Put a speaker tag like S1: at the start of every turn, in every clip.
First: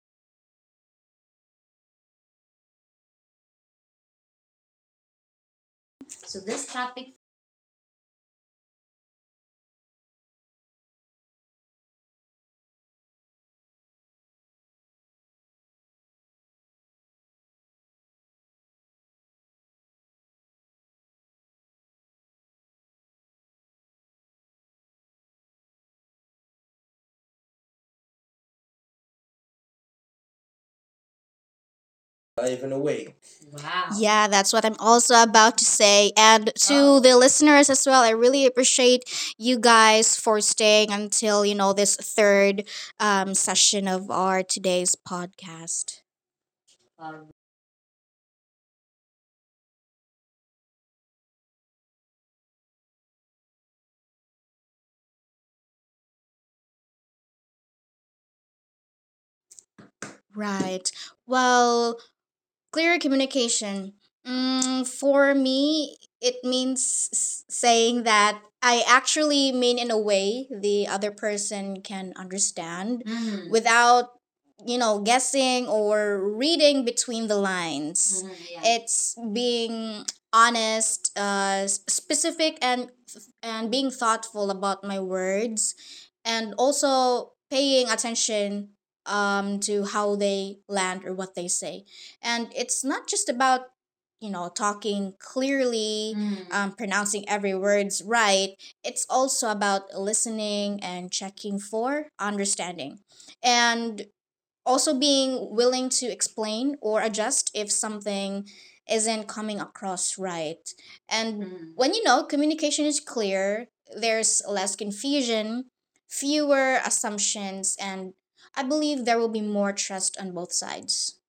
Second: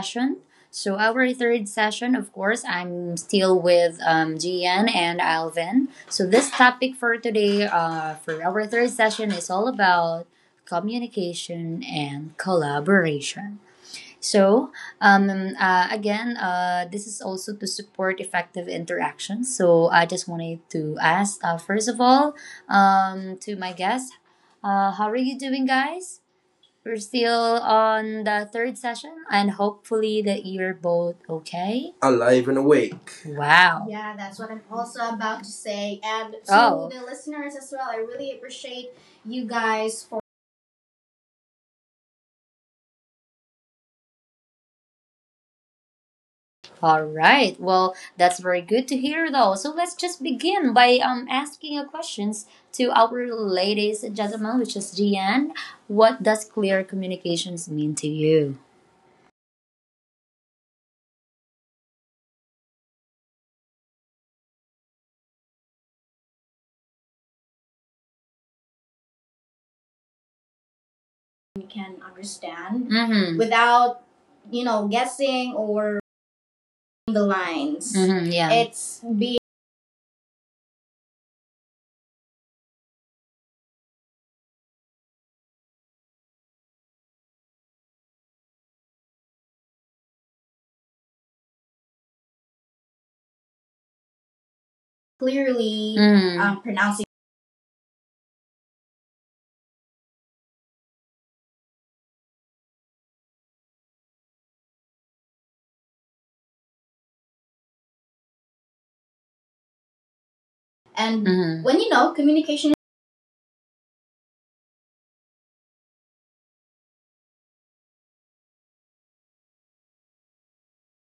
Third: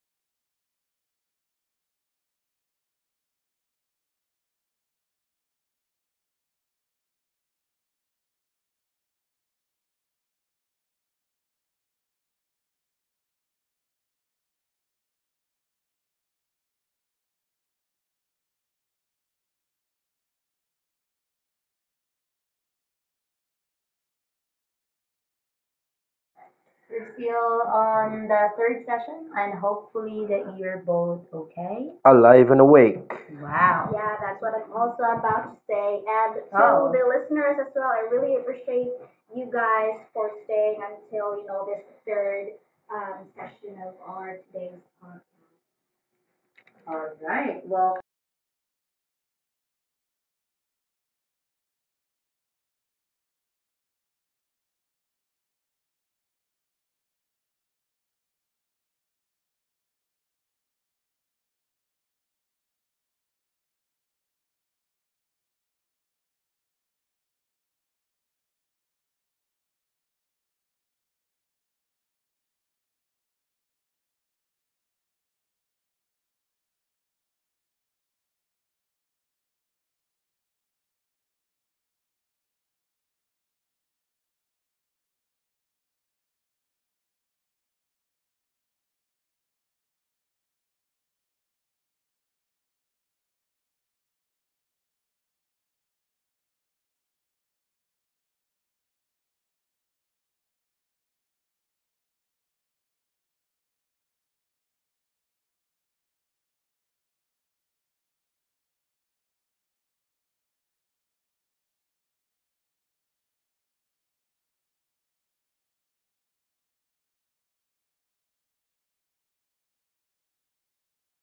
S1: session. Our third session, of course, I'm still with GN and Alvin. So, this topic for today, for our third session, is all about communication and collaboration. So, this is also to support effective interaction. So, I just wanted to ask, first of all, to my guests, how are you doing, guys? We're still on that, and hopefully that you're both okay.
S2: Not
S1: Alive
S3: Alive
S1: and
S3: and
S2: even
S3: awake.
S1: awake.
S2: awake.
S1: Wow.
S3: Yeah,
S2: Yeah,
S3: that's
S2: that's
S3: what
S2: what
S3: I'm
S2: I'm
S3: also
S2: also
S3: about
S2: about
S3: to
S2: to
S3: say.
S2: say.
S3: And
S2: And to
S1: So, Oh,
S2: oh.
S3: the
S2: The
S3: listeners
S2: listeners
S3: as
S2: as
S3: well,
S2: well,
S3: I
S2: I
S3: really
S2: really
S3: appreciate
S2: appreciate
S1: You
S3: you
S2: you
S1: guys
S3: guys
S2: guys
S3: for
S2: for
S3: staying
S2: staying
S3: until,
S2: until,
S3: this
S2: this
S3: third
S2: third
S3: session
S2: session
S3: of
S2: of
S3: our
S2: our
S3: today's
S2: today's
S3: podcast.
S2: podcast.
S1: All right. Well, that's very good to hear, though. So let's just begin by asking a questions to our ladies and gentlemen, which is Gian. What does clear communications mean to you?
S2: Right. Well, clear communication. For me, it means saying that I actually mean in a way the other
S1: You
S2: person
S1: can
S2: can
S1: understand.
S2: understand
S1: Mm-hmm. Without,
S2: without,
S1: you
S2: you
S1: know,
S2: know,
S1: guessing
S2: guessing
S1: or
S2: or reading
S1: the
S2: between the
S1: lines. Mm-hmm,
S2: lines.
S1: yeah. It's
S2: It's
S1: being
S2: being honest, specific, and being thoughtful about my words, and also paying attention to how they land or what they say, and it's not just about talking
S1: clearly.
S2: clearly,
S1: Mm. Pronounced.
S2: pronouncing every words right. It's also about listening and checking for understanding, and also being willing to explain or adjust if something isn't coming across right. And
S1: And Mhm.
S2: when
S1: When, you know,
S2: communication
S1: communication.
S2: is clear, there's less confusion, fewer assumptions, and I believe there will be more trust on both sides.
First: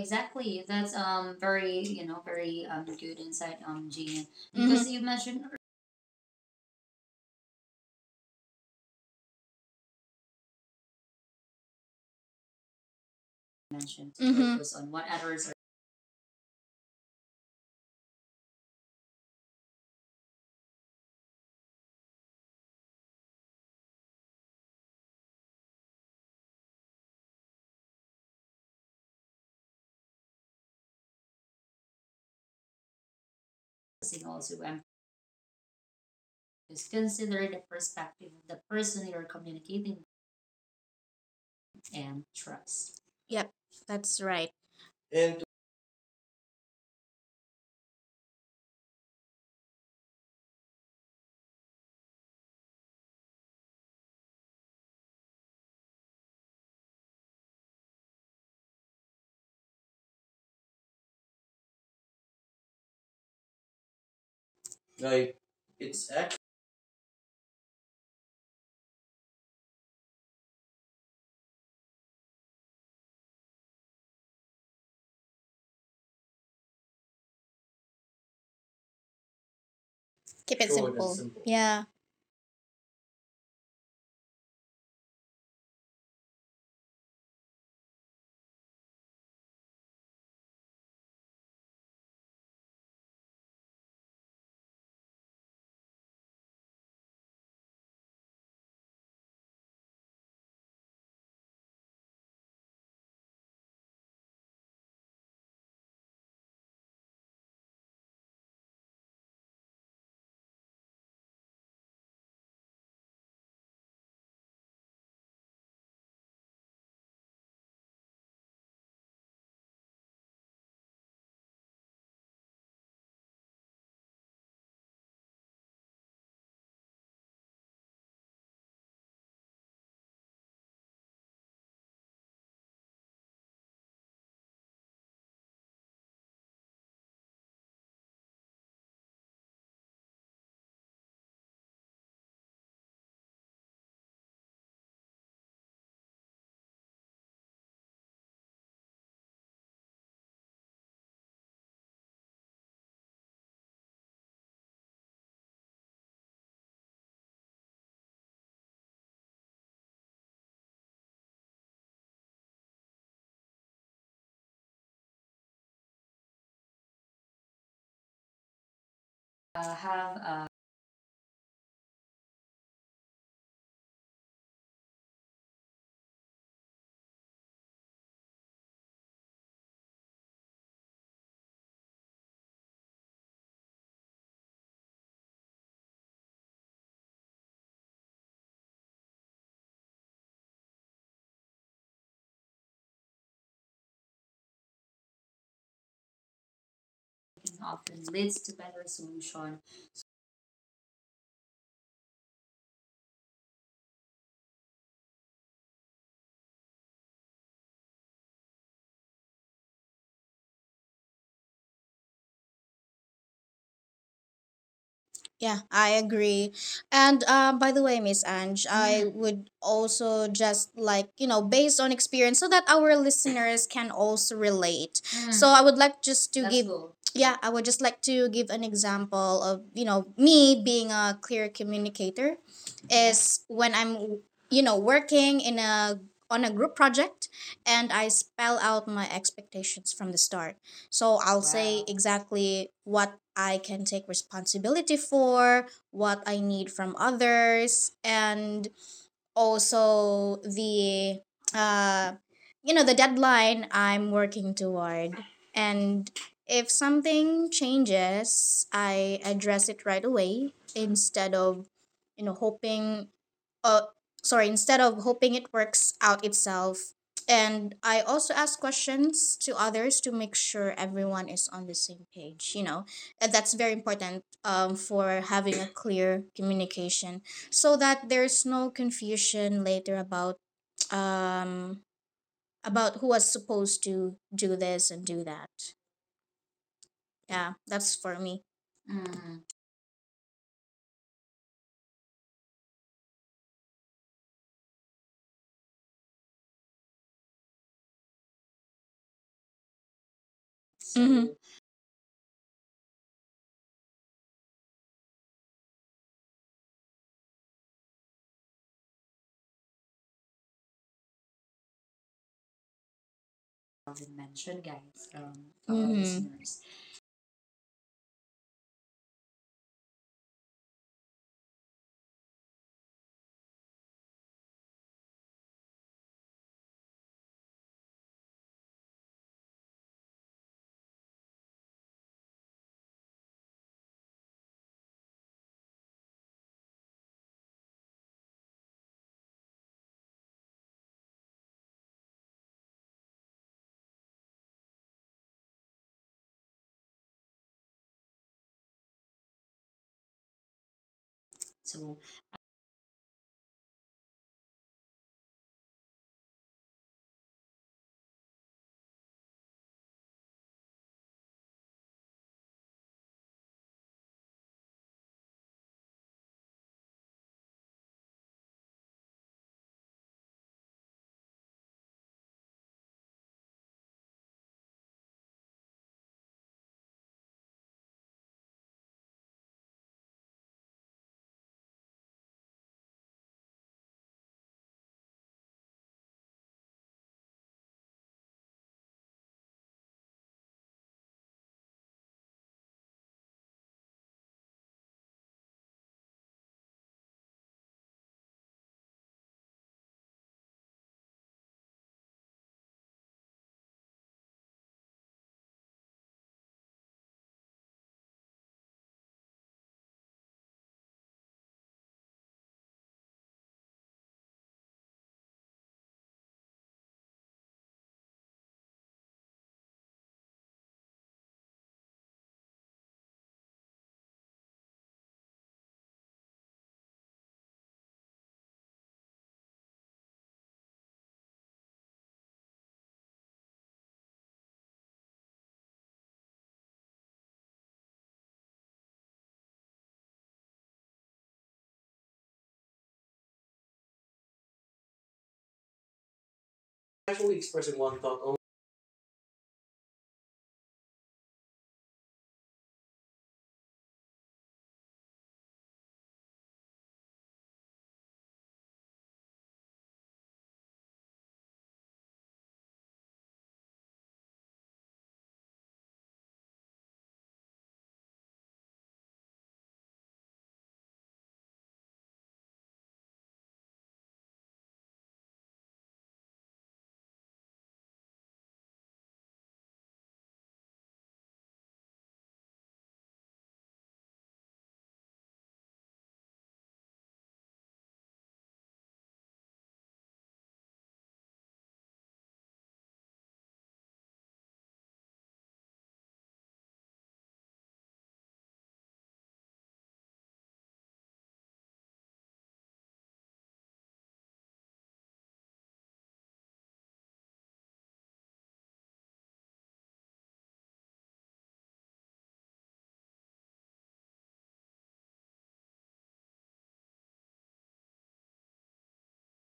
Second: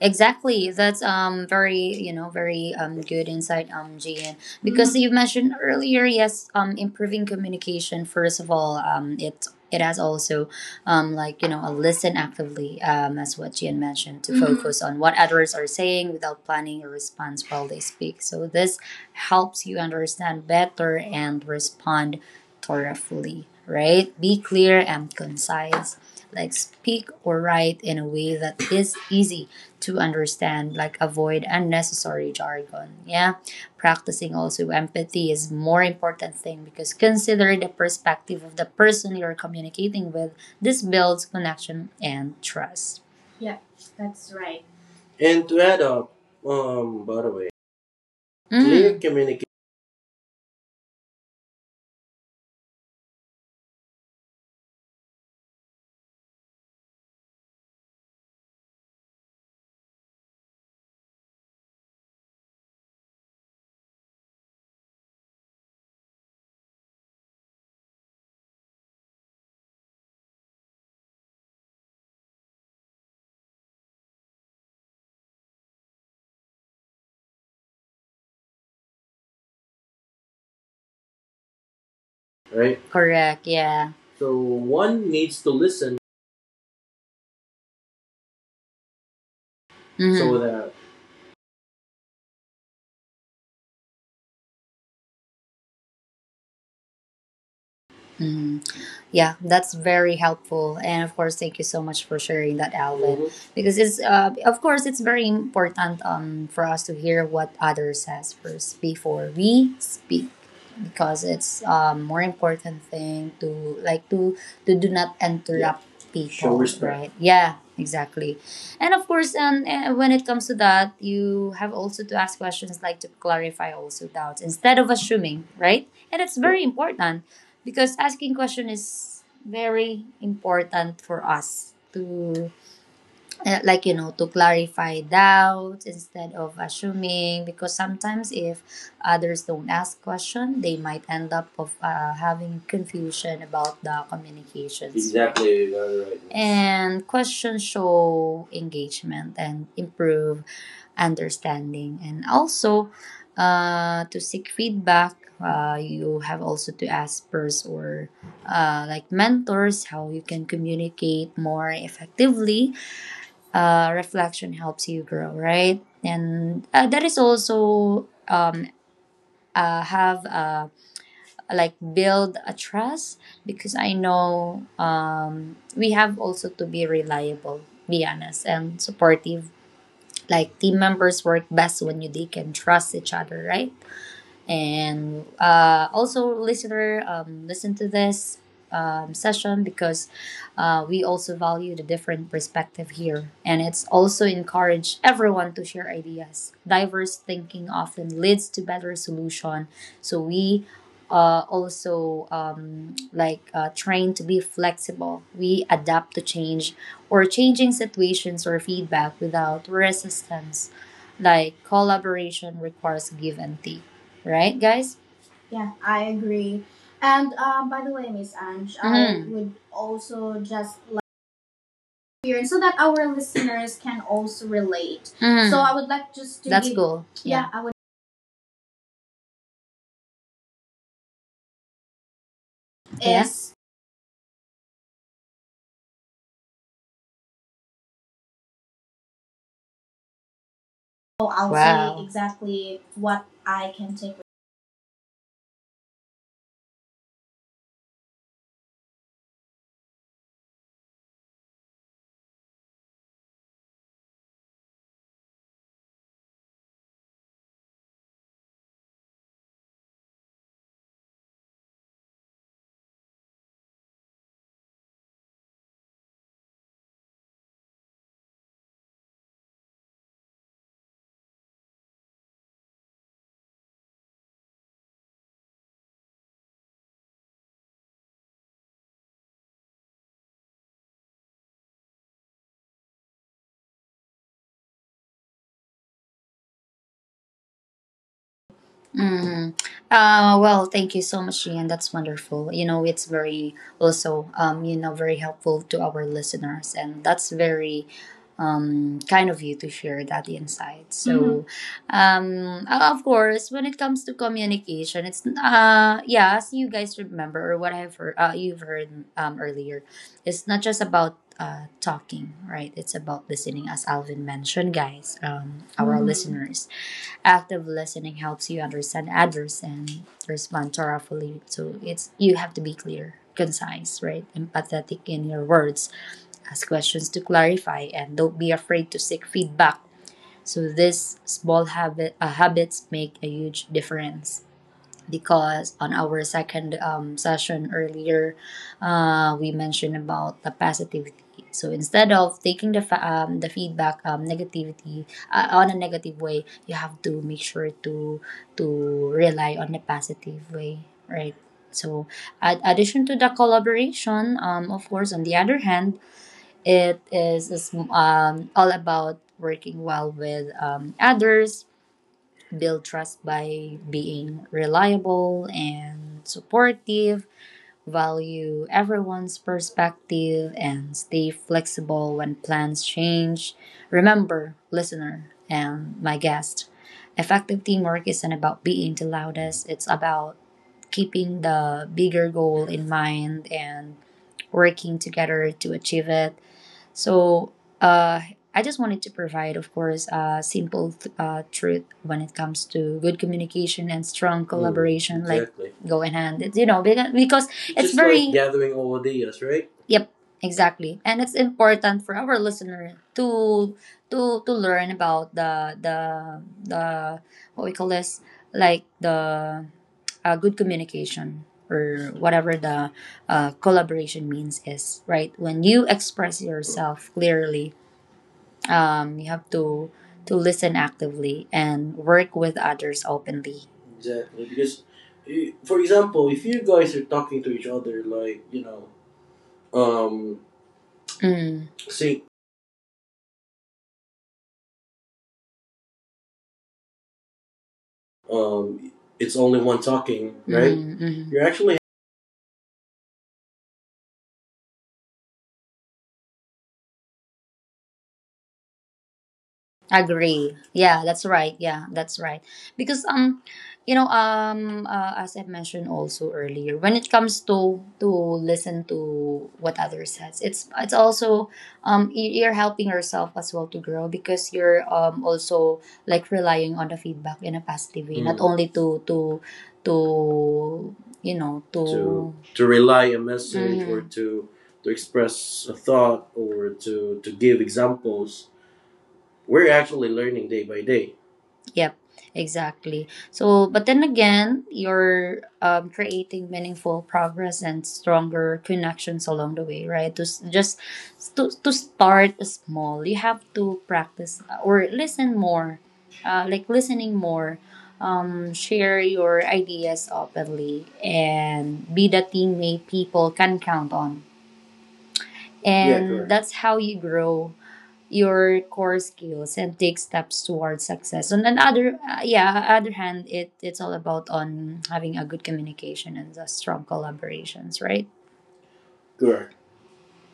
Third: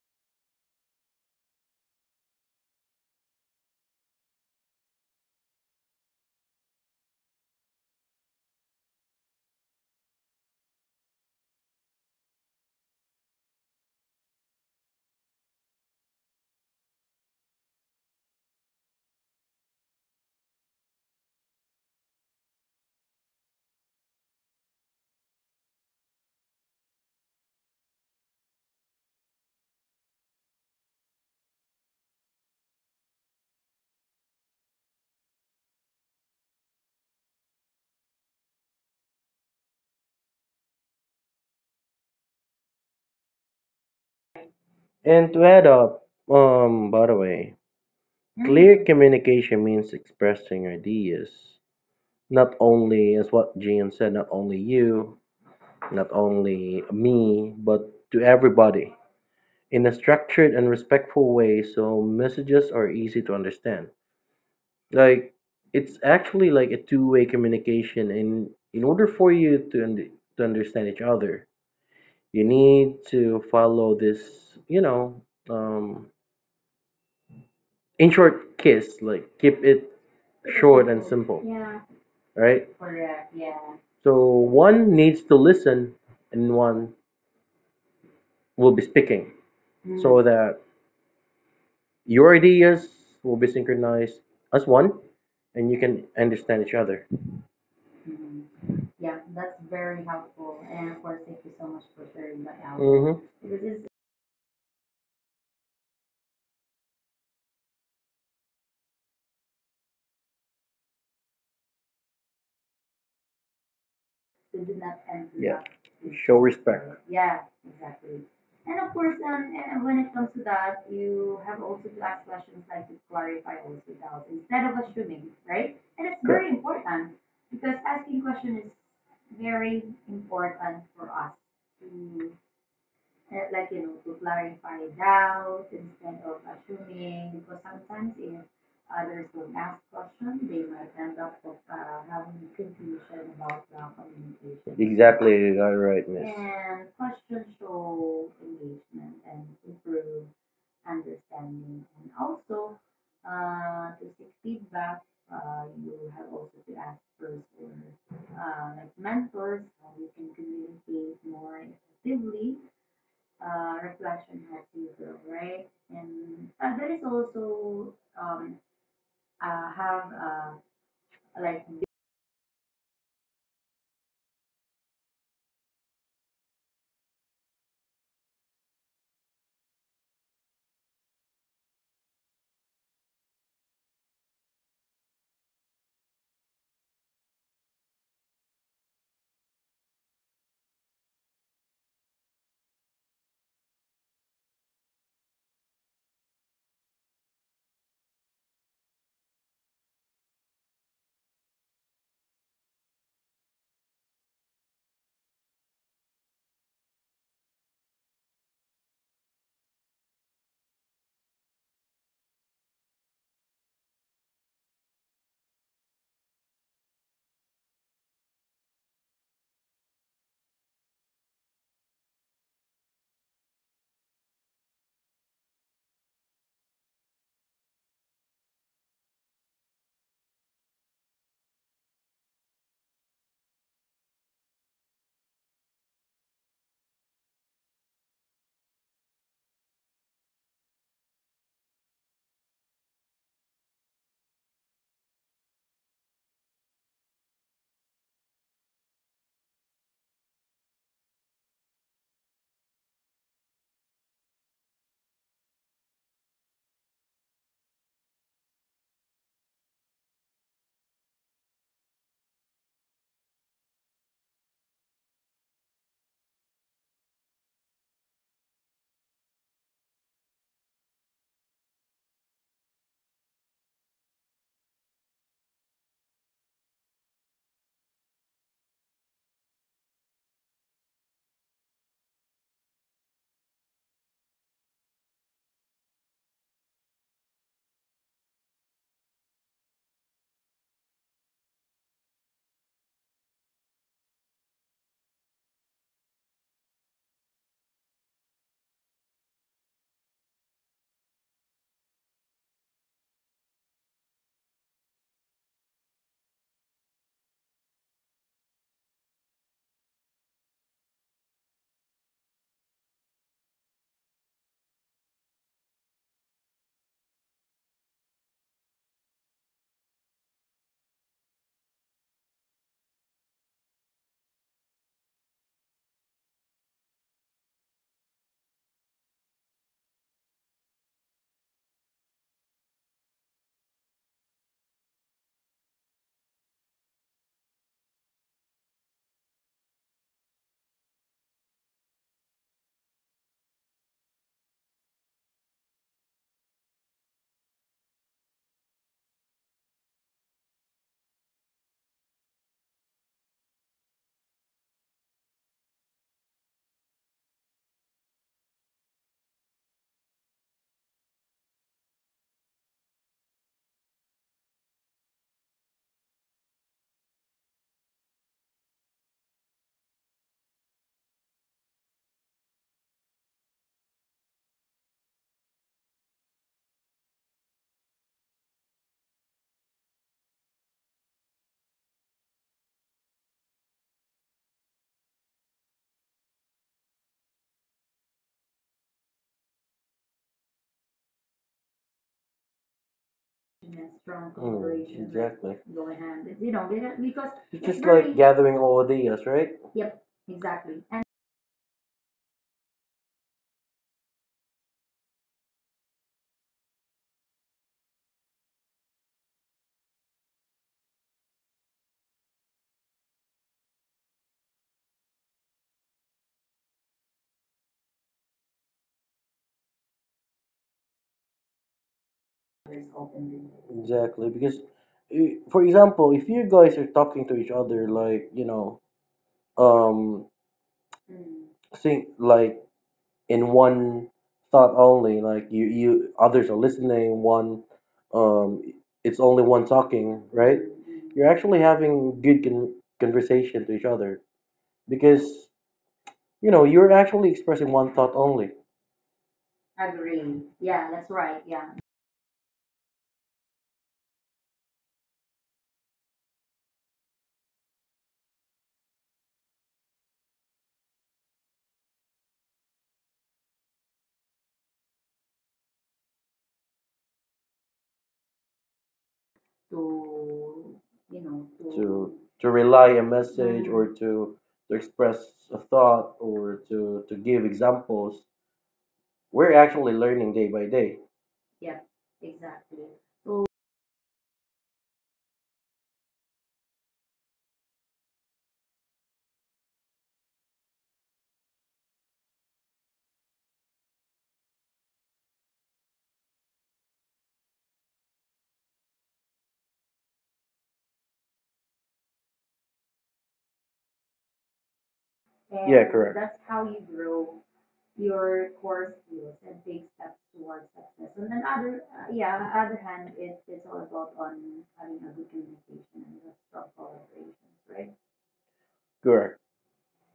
S1: Exactly. That's very, very good insight, Gian, because you
S2: Mhm.
S1: mentioned earlier, yes, improving communication, first of all, it has also, like, you know, a listen actively, as what Gian mentioned to. Mhm.
S2: Mhm.
S1: Focus on what others are saying without planning a response while they speak. So this helps you understand better and respond thoroughly. Right? Be clear and concise. Like speak or write in a way that is easy to understand, like avoid unnecessary jargon. Yeah. Practicing also empathy is more important thing because consider the perspective of the person you're communicating with. This builds connection and trust. Yeah,
S2: Yep,
S1: that's
S2: that's right.
S1: right. And
S3: And
S2: And
S1: to.
S3: to add up, by the way,
S1: Mm. Actually
S3: clear
S1: communicate.
S3: communication means expressing ideas. Not only, as what Gian said, not only you, not only me, but to everybody in a structured and respectful way so messages are easy to understand.
S2: like
S3: Like
S2: it's
S3: it's
S2: actually
S3: actually like a two-way communication, and in order for you to to understand each other you need to follow this, um in short, kiss, like keep it
S2: keep it sure,
S3: short
S2: simple.
S3: and
S2: Simple.
S3: simple.
S2: Yeah.
S3: Yeah,
S1: Right?
S3: right,
S1: Correct. Yeah. So
S3: so
S1: one
S3: one
S1: needs to
S3: needs to
S1: listen.
S3: listen and one will be speaking
S1: Mhm. So
S3: so
S1: that.
S3: that your ideas will be synchronized as one and you can understand each other.
S1: Mm. Yeah, that's very helpful. And of course, thank you so much for sharing that, Alvin. Mhm.
S3: Mhm.
S1: Because it's, of course, it's very important, for us to hear what others says first before we speak. Because it's, more important thing to like to do not interrupt people. Show respect. Yeah, exactly. And of course, when it comes to that, you have also to ask questions like to clarify to doubt instead of assuming, right? And it's very important because asking questions is very important for us to, like, to clarify doubt instead of assuming because sometimes if others don't ask question, they might end up of having confusion about the communications.
S3: You
S1: Exactly.
S3: right.
S1: And questions show engagement and improve understanding and also to seek feedback. You have also to ask peers or like mentors how you can communicate more effectively. Reflection helps you grow, right? And that is also, have, like build a trust because I know, we have also to be reliable, be honest and supportive, like team members work best when you, they can trust each other, right? And also listener, listen to this session because we also value the different perspective here and it's also encourage everyone to share ideas, diverse thinking often leads to better solution. So we also, like train to be flexible, we adapt to change or changing situations or feedback without resistance, like collaboration requires give and take. Right, guys?
S2: Yeah,
S1: Yeah,
S2: I
S1: I agree.
S2: agree. And
S1: And
S2: by the way, Miss
S1: Ange,
S2: Ange, I, mm-hmm,
S1: I
S2: would also just like, you know, based on
S1: agree.
S2: experience
S1: So
S2: so
S1: that
S2: that our
S1: our
S2: listeners
S1: listeners
S2: can
S1: also
S2: also
S1: relate.
S2: relate.
S1: Mhm. So
S2: So, mm-hmm, I
S1: I
S2: would like
S1: was
S2: just
S1: to.
S2: to, that's
S1: That's
S2: give,
S1: cool.
S2: cool, yeah,
S1: Yeah, yeah.
S2: I
S1: I would
S2: would just like to give an example of, you know, me being a clear communicator.
S1: is.
S2: Yeah.
S1: Yeah.
S2: Is when I'm, you know, working in a, on a group project, and I spell out my expectations from the start.
S1: So
S2: So
S1: I'll.
S2: I'll
S1: Wow.
S2: say
S1: Say exactly
S2: exactly
S1: what
S2: what I
S1: I can
S2: can
S1: take.
S2: take responsibility for, what I need from others, and also the uh the deadline I'm working toward. And if something changes, I address it right away instead of hoping uh sorry, instead of hoping it works out itself. And I also ask questions to others to make sure everyone is on the same page, and that's very important, for having a clear communication, so that there's no confusion later about um about who was supposed to do this and do that. Yeah, that's for me.
S1: Mm. Well, thank you so much, Ian. That's wonderful. You know, it's very also, you know, very helpful to our listeners, and that's very kind of you to share that insight. So,
S2: Mm-hmm.
S1: of course, when it comes to communication, it's yeah, as you guys remember or what I've heard, you've heard, earlier, it's not just about talking, right? It's about listening, as Alvin mentioned, guys, our listeners
S2: Mm-hmm.
S1: active listening helps you understand others and respond thoughtfully. So it's you have to be clear, concise, right? Empathetic in your words. Ask questions to clarify and don't be afraid to seek feedback. So these habits make a huge difference because on our second session earlier, we mentioned about the positivity. So instead of taking the the feedback negativity, on a negative way, you have to make sure to rely on the positive way, right? So, addition to the collaboration, of course, on the other hand, is all about working well with, others, build trust by being reliable and supportive, value everyone's perspective, and stay flexible when plans change. Remember, listener and my guest, effective teamwork isn't about being the loudest, it's about keeping the bigger goal in mind and working together to achieve it. So uh, I just wanted to provide, of course, a simple truth when it comes to good communication and
S3: Mm,
S1: strong. Mm, collaboration, like exactly. Go in hand. It's, you know, because it's just like very
S3: it's
S1: like
S3: gathering all ideas, right?
S1: exactly, and it's important for our listener to to learn about the what we call this, like the good communication or whatever the collaboration means is right. When you express yourself clearly, you have to listen actively and work with others openly. Exactly,
S3: Exactly.
S1: because
S3: Because,
S1: for
S3: for
S1: example, if
S3: example, if
S1: you
S3: you
S1: guys are
S3: guys are
S1: talking to
S3: talking
S1: each
S3: to each
S1: other,
S3: other,
S1: like,
S3: like,
S1: you
S3: you
S1: know,
S3: know,
S1: um,
S3: um,
S1: Sync,
S3: think like in one thought only, like you others are listening one, um it's only one talking, right?
S1: right? Mm, mm.
S3: You're
S1: You're
S3: actually
S1: actually.
S3: having good conversation to each other because, you know, you're actually expressing one
S2: Actually,
S3: thought
S2: expressing
S3: only.
S2: one thought.
S1: Agree. Yeah, that's right. Yeah, that's right. Because, you know, as I mentioned also earlier, when it comes to listen to what others says, it's also, you're helping yourself as well to grow because you're, also like relying on the feedback in a positive way, not. Mm. Only to, you
S3: You
S1: know,
S3: know, to to
S1: to
S3: to
S1: rely.
S3: rely a
S1: Mhm.
S3: message or to
S1: To
S3: express
S1: a
S3: a
S1: thought
S3: thought
S1: or
S3: or
S1: to
S3: to
S1: give.
S3: give examples,
S1: We're
S3: we're
S1: actually
S3: actually learning
S1: day
S3: day
S1: by
S3: by
S1: day.
S3: day.
S1: Yep, exactly. So, but then again, you're, creating meaningful progress and stronger connections along the way, right? Just to start small, you have to practice, or listen more, like listening more. Share your ideas openly and be the teammate people can count on. Yeah,
S3: Yeah,
S1: and
S3: and
S1: correct.
S3: correct.
S1: That's
S3: That's
S1: how
S3: how
S1: you
S3: you
S1: grow
S3: grow.
S1: your core skills and take steps towards success. On another, yeah, other hand, it's all about on having a good communication and a strong collaborations, right?
S3: Correct,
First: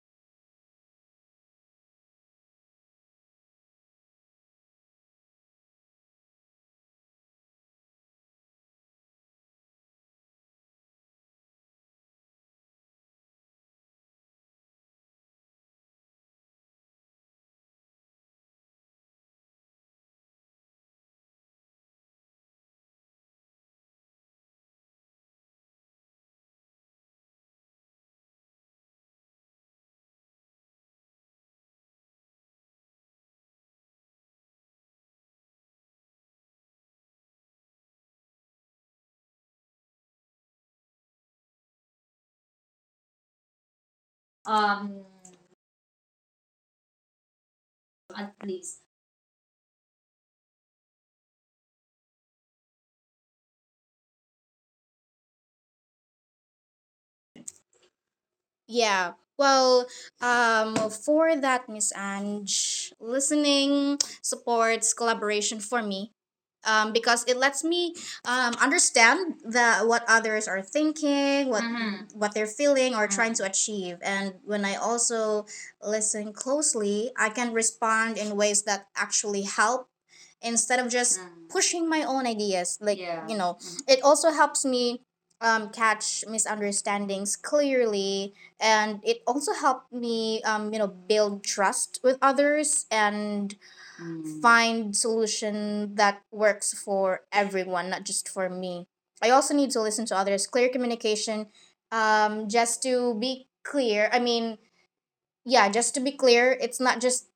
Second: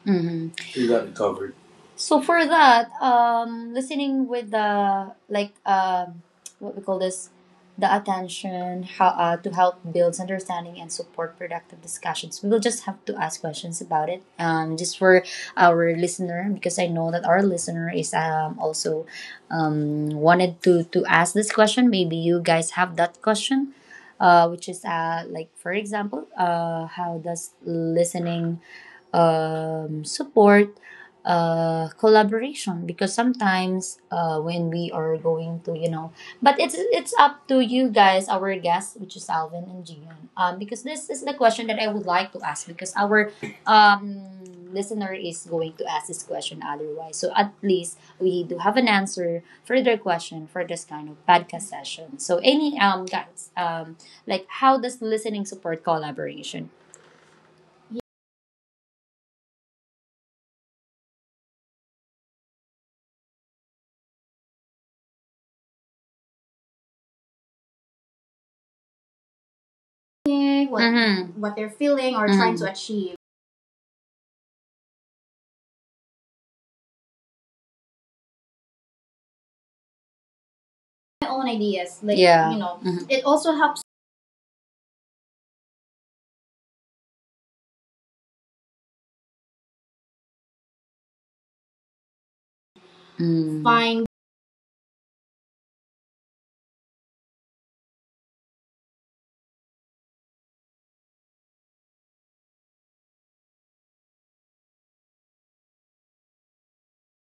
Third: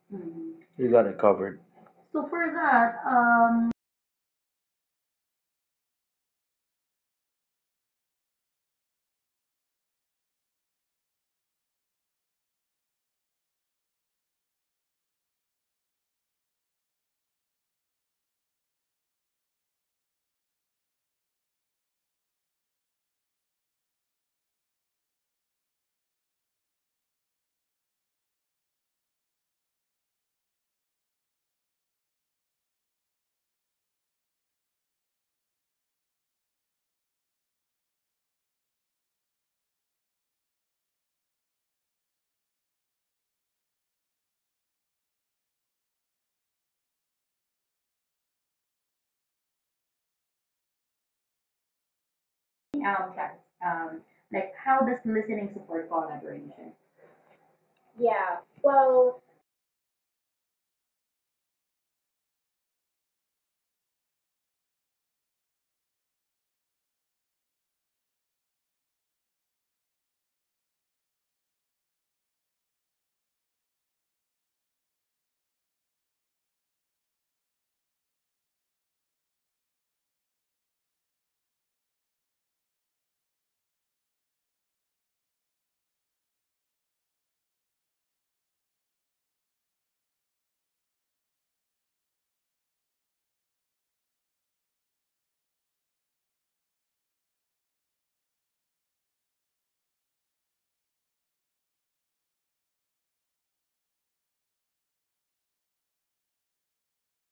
S1: Hmm. We
S3: you
S1: got
S3: got
S1: it
S3: it
S1: covered.
S3: covered.
S1: So for that, listening with the like, what we call this, the attention how to help builds understanding and support productive discussions. We will just have to ask questions about it. Just for our listener because I know that our listener is, also, wanted to ask this question. Maybe you guys have that question, which is like for example, how does listening, support, collaboration. Because sometimes when we are going to, you know, but it's up to you guys, our guests, which is Alvin and Gian, because this is the question that I would like to ask because our, um, listener is going to ask this question otherwise. So at least we do have an answer for their question for this kind of podcast session. So any, um like how does listening support collaboration?
S3: Yeah.
S2: Yeah.
S3: Well.
S2: Well, for that, Miss Ange, listening supports collaboration for me. Because it lets me understand the what others are
S1: Think, what. Mhm.
S2: thinking,
S1: What
S2: what
S1: they're feeling or
S2: what
S1: mm-hmm.
S2: they're
S1: trying to
S2: feeling or
S1: achieve.
S2: trying to achieve, and when I also listen closely, I can respond in ways that actually help instead of
S1: My
S2: just
S1: own ideas,
S2: pushing my
S1: like.
S2: own
S1: Yeah. You know,
S2: ideas.
S1: Mhm.
S2: Like,
S1: it also
S2: you know,
S1: helps.
S2: it also helps me catch misunderstandings clearly, and it also helped me, you know, build trust with others
S1: Mm.
S2: and
S1: Find.
S2: find solution that works for everyone, not just for me. I also need to listen to others clear communication. Just to be clear, I mean, yeah, just to be clear, it's not just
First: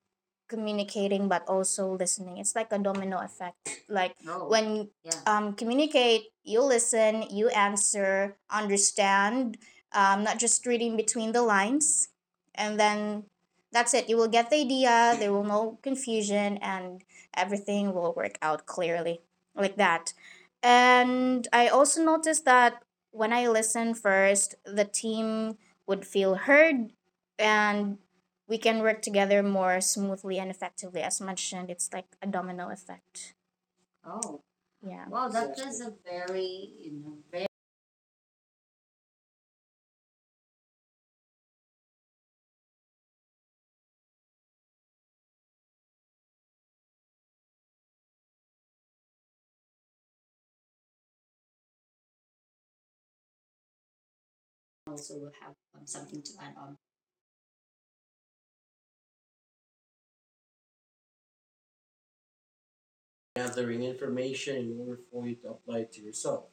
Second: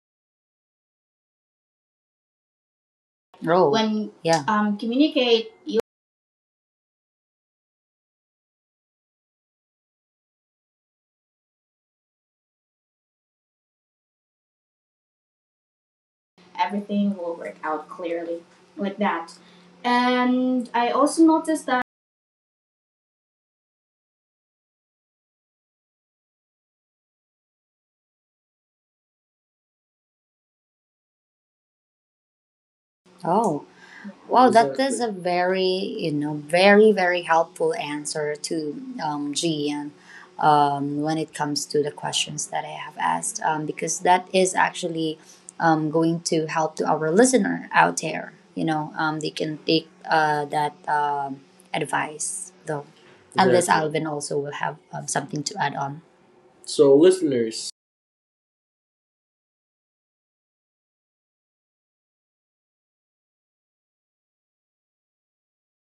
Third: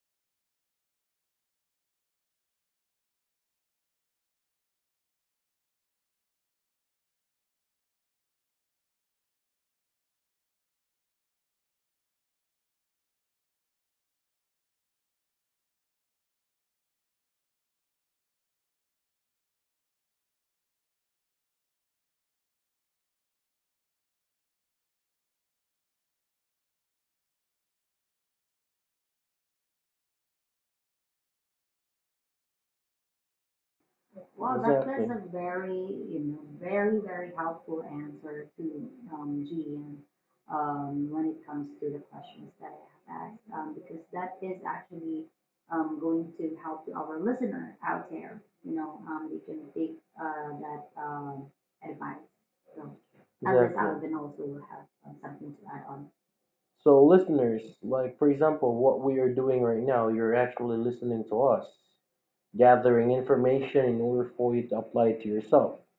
S2: communicating but also listening. It's like a domino effect.
S1: Oh,
S2: Like
S1: when, yeah.
S2: when
S1: Communicate. You
S2: communicate, you listen, you answer, understand, not just reading between the lines. And then that's it. You will get the idea, there will no confusion, and
S1: everything will
S2: everything
S1: work
S2: will
S1: out
S2: work out
S1: clearly
S2: clearly
S1: like that.
S2: like that.
S1: And I
S2: And
S1: also
S2: I also
S1: noticed that.
S2: noticed that when I listen first, the team would feel heard, and we can work together more smoothly and effectively. As mentioned, it's like a domino effect.
S1: Oh, wow,
S2: Yeah.
S1: that is. Exactly. A very,
S3: Exactly.
S1: you know, very, very helpful answer to, G and, when it comes to the questions that I have asked, because that is actually, going to help to our listener out there. You know, they can take that, advice, though, unless. Exactly. Alvin also
S3: Exactly.
S1: will have, something to add on. So,
S3: So, listeners,
S1: listeners.
S3: like for example, what we are doing right now, you're actually listening to us, gathering
S2: Gathering
S3: information in
S2: information in
S3: order
S2: order
S3: for you
S2: for
S3: to
S2: you to
S3: apply it
S2: apply
S3: to
S2: it to
S3: yourself.
S2: yourself.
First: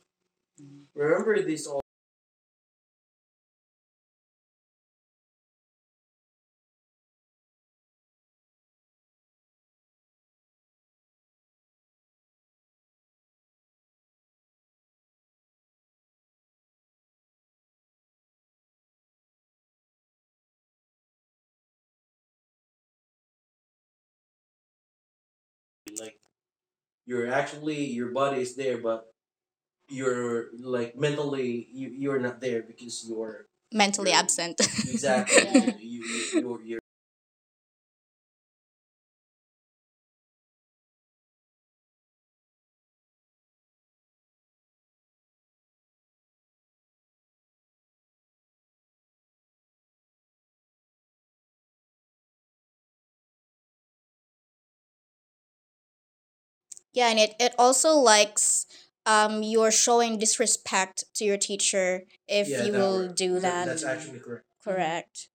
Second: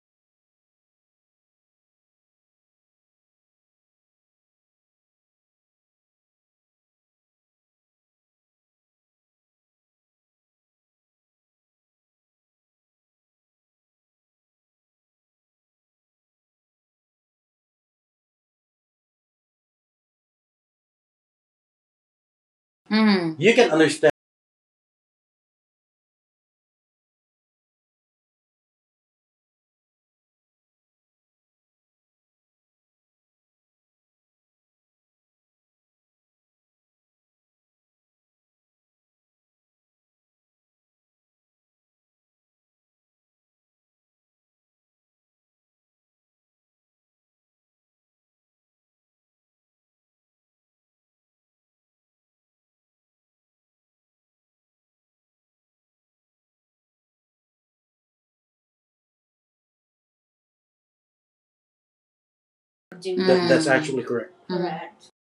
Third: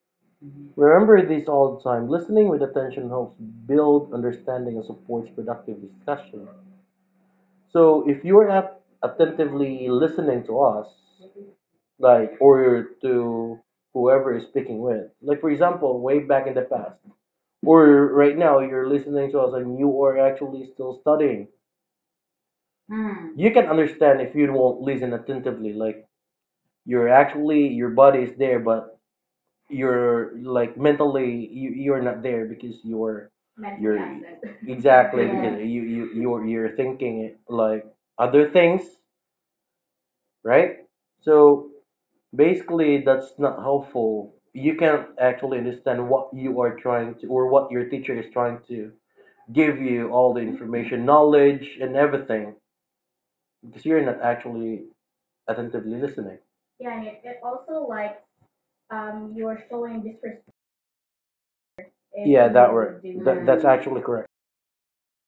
S3: Remember
S2: Remember
S3: this
S2: this
S3: all
S2: all
S3: the time: listening with attention helps build understanding and supports productive discussion. So, if you're at attentively listening to us, like or to whoever is speaking with. Like for example, way back in the past, or right now you're listening to us and you are actually still studying.
S1: Mm.
S3: You
S1: You
S3: can
S1: can understand
S3: understand if you won't listen attentively. Like,
S2: like
S3: you're
S2: you're
S3: actually,
S2: actually
S3: your
S2: your
S3: body
S2: body
S3: is
S2: is
S3: there,
S2: there
S3: but
S2: but
S3: you're
S2: you're
S3: like
S2: like
S3: mentally,
S2: mentally
S3: you're
S2: you're
S3: not
S2: not
S3: there
S2: there
S3: because
S2: because
S3: you're
S2: you're
S3: mental, you're
S2: mentally, yeah,
S3: asset.
S2: absent.
S3: Exactly, because
S2: Exactly.
S3: you
S2: you,
S3: you
S2: you,
S3: you're you're
S2: you're.
S3: thinking like other things, right? So basically that's not helpful, you can't actually understand what you are trying to, or what your teacher is trying to give you, all the information, knowledge, and everything, because you're not actually attentively listening. Yeah,
S2: Yeah,
S3: and
S2: and
S3: it,
S2: it,
S3: it
S2: it
S3: also
S2: also
S3: like
S2: likes
S3: you're
S2: you're
S3: showing
S2: showing
S3: disrespect.
S2: disrespect to your teacher
S3: If
S2: if,
S3: yeah
S2: yeah, you that
S3: that
S2: will
S3: word
S2: word do
S1: that.
S3: that,
S1: That's.
S3: that's
S1: Mm.
S2: that.
S3: actually
S1: Actually
S3: correct.
S1: correct.
S2: Correct.
S1: Mhm.
S2: Correct.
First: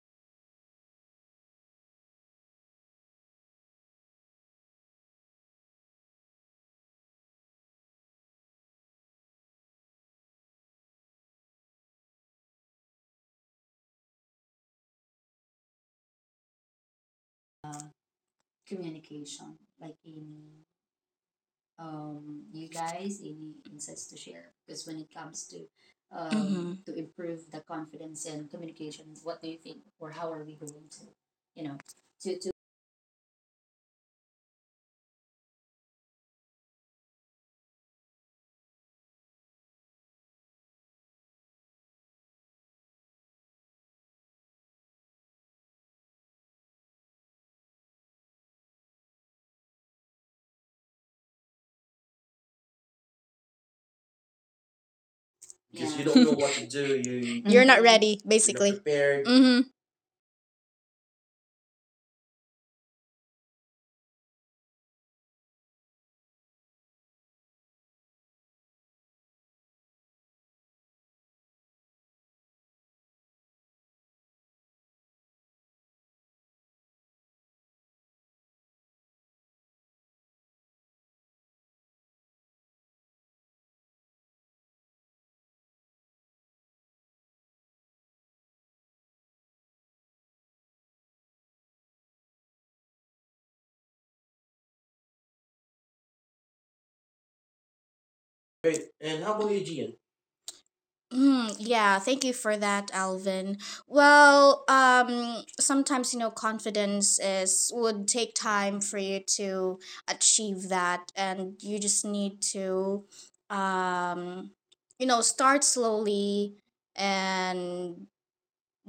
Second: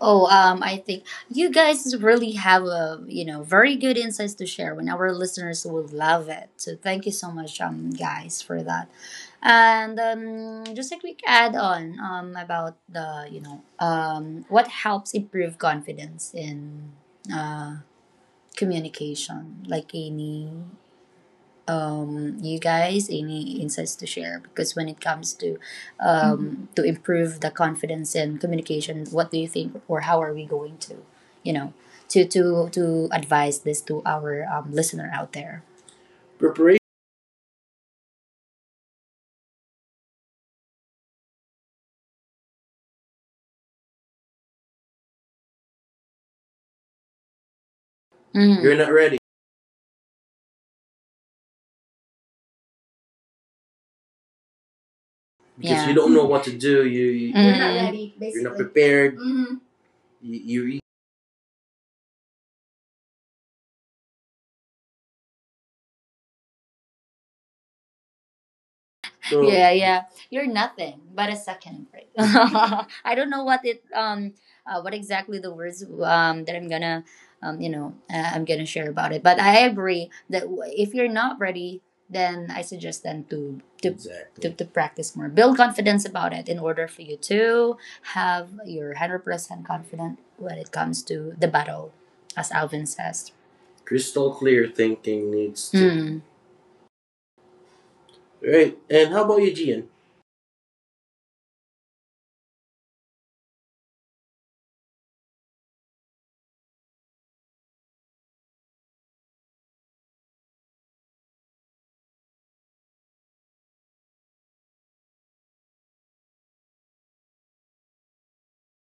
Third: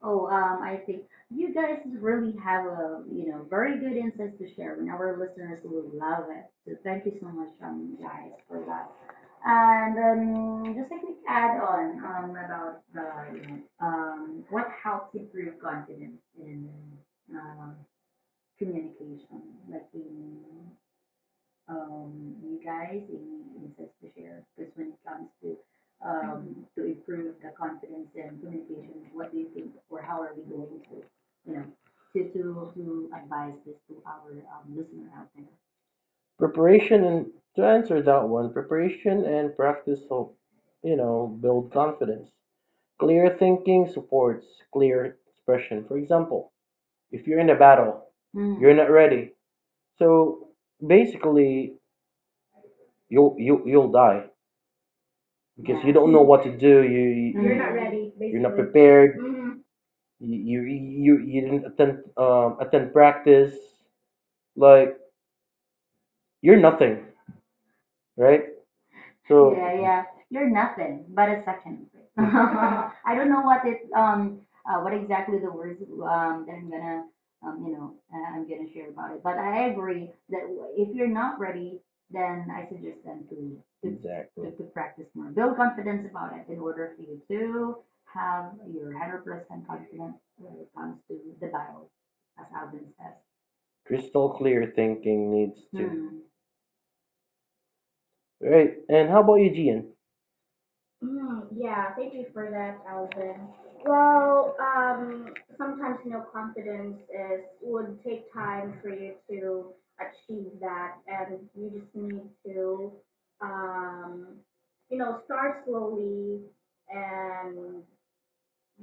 S1: Oh, I think you guys really have a, you know, very good insights to share, and our listeners will love it. So thank you so much, guys, for that. And quick add on, about the, you know, what helps improve confidence in uh communication. Like any, you guys any insights to share because when it comes to, Mhm.
S2: Mhm.
S1: to improve the confidence in communication, what do you think or how are we going to? You know, to advise this to our, listener out there. Preparation.
S3: Preparation. And to answer that one, preparation and practice help, you know, build confidence. Clear thinking supports clear expression. For example, if you're in a battle,
S1: Mm.
S3: you're
S1: You're
S3: not
S1: not,
S3: ready. So basically, you'll die
S1: because.
S3: because, yeah,
S1: Yeah.
S3: you
S1: You
S3: don't
S1: don't.
S2: Don't
S3: know
S2: know
S3: what
S2: what
S3: to
S2: to
S3: do.
S2: do.
S3: You,
S2: You,
S3: you
S1: Mm.
S2: you're
S1: Not
S2: not ready, you're
S1: ready.
S2: not
S3: basically, you're not
S2: basically
S3: prepared.
S2: prepared. Mm-hmm.
S3: Mhm. You you you didn't attend attend practice. Like, you're nothing, right?
S1: So,
S3: So
S1: yeah, yeah. You're nothing but a second rate. I don't know what it, what exactly the words, that I'm gonna, you know, I'm gonna share about it. But I agree that if you're not ready, then I suggest them to
S3: exactly.
S1: practice more. Build confidence about it in order for you to have your 100% confident when it comes to the battle, as Alvin says.
S3: Crystal
S1: Crystal clear.
S3: clear thinking needs.
S1: Mm. Right.
S3: Right.
S2: Great.
S3: And
S1: And
S2: And
S3: how
S2: how
S3: about
S2: about
S3: you,
S2: you,
S1: Ian.
S2: Gian?
S3: Gian? Mm,
S2: Yeah,
S3: yeah, thank
S2: thank
S3: you
S2: you
S3: for
S2: for
S3: that,
S2: that,
S3: Alvin.
S2: Alvin.
S3: Well,
S2: Well,
S3: sometimes
S2: sometimes you
S3: no
S2: know
S3: confidence
S2: confidence
S3: is
S2: is
S3: would
S2: would take
S3: take
S2: time
S3: time for
S2: for you
S3: you
S2: to
S3: to achieve
S2: achieve
S3: that,
S2: that,
S3: and
S2: and
S3: you
S2: you
S3: just
S2: just
S3: need
S2: need
S3: to,
S2: to,
S3: um,
S2: um,
S3: you
S2: you know,
S3: know,
S2: start
S3: start slowly
S2: slowly
S3: and
S2: and